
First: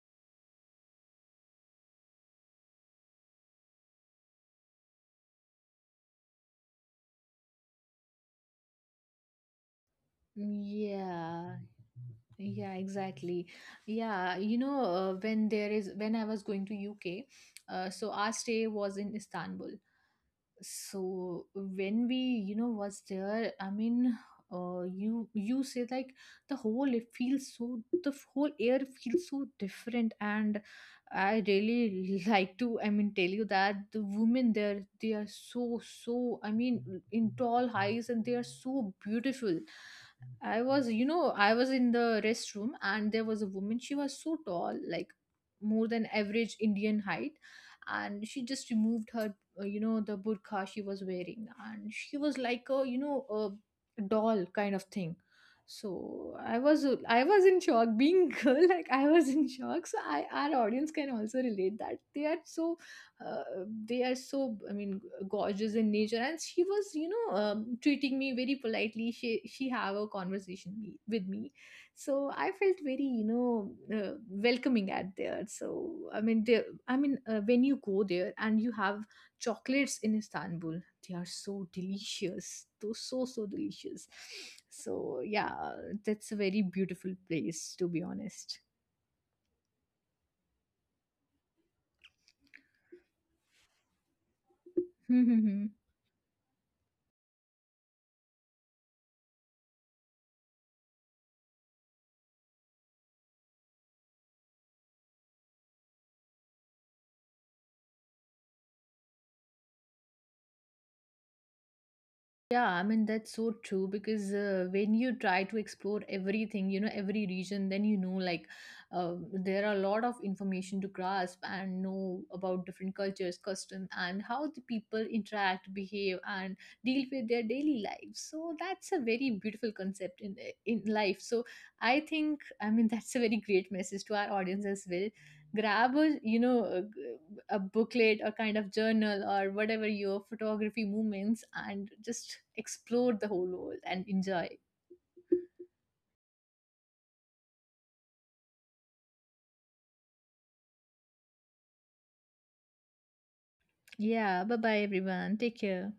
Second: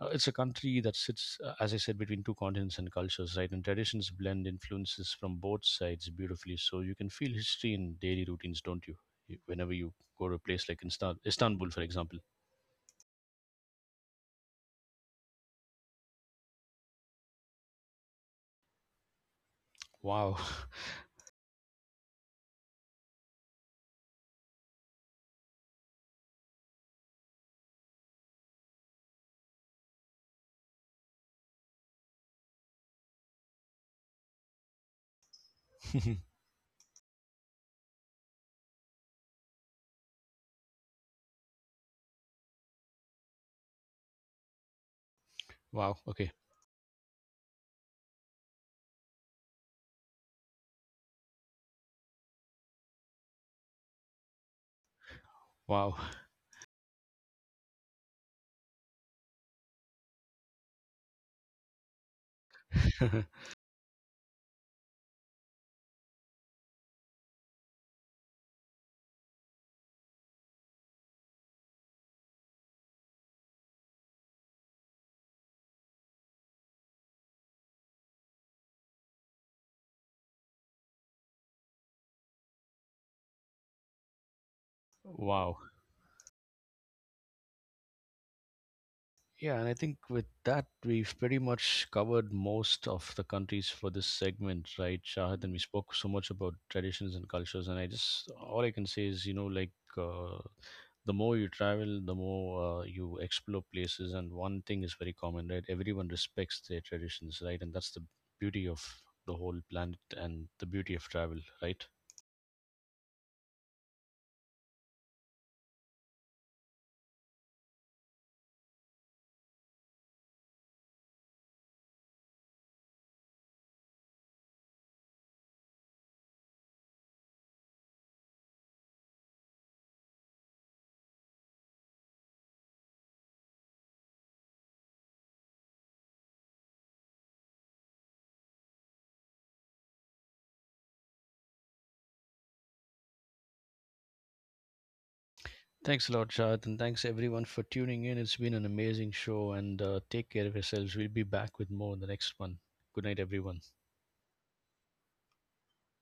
uh, it's a country that sits, as I said, between two continents and cultures, right? And traditions blend influences from both sides beautifully. So you can feel history in daily routines, don't you? Whenever you go to a place like Yeah. Istanbul, for example. Yeah, exactly. Yeah, you know, when there is when I was going to UK, so our stay was in Istanbul. Wow. So when we, you know, was there, I mean, you you say, like, the whole, it feels so, the whole air feels so different. And I really like to, I mean, tell you that the women there, they are so, so, I mean, in tall highs, and they are so beautiful. I was, you know, I was in the restroom, and there was a woman, she was so tall, like more Wow. than Okay. average Indian height. And she just removed her, the burqa she was wearing, and she was like a, you know, a doll kind of thing. Wow. So I was, I was in shock being girl like, I was in shock. So I, our audience can also relate that they are so uh, they are so, I mean, gorgeous in nature. And she was, you know, treating me very politely. She have a conversation me, with me. So I felt very, you know, welcoming at there. So I mean, there, I mean, when you go there and you have chocolates in Istanbul. They are so delicious. Those so, so delicious. So yeah, Wow. that's a very beautiful place, to be honest. Yeah, and I think with that, we've pretty much covered most of the countries for this segment, right, Shahid? And we spoke so much about traditions and cultures. And I just, all I can say is, you know, like uh, the more you travel, the more you explore places. And one thing is very common, right? Everyone respects their traditions, right? And that's the beauty of the whole planet and the beauty of travel, right? Yeah, I mean, that's so true, because when you try to explore everything, you know, every region, then, you know, like, uh, there are a lot of information to grasp and know about different cultures, custom, and how the people interact, behave, and deal with their daily lives. So that's a very beautiful concept in in life. So I think, I mean, that's a very great message to our audience as well. Grab a, you know, a booklet or kind of journal or whatever your photography moments, and just explore the whole world and enjoy. Thanks a lot, Shad, and thanks everyone for tuning in. It's been an amazing show, and take care of yourselves. We'll be back with more in the next one. Good night, everyone. Yeah, bye bye everyone. Take care.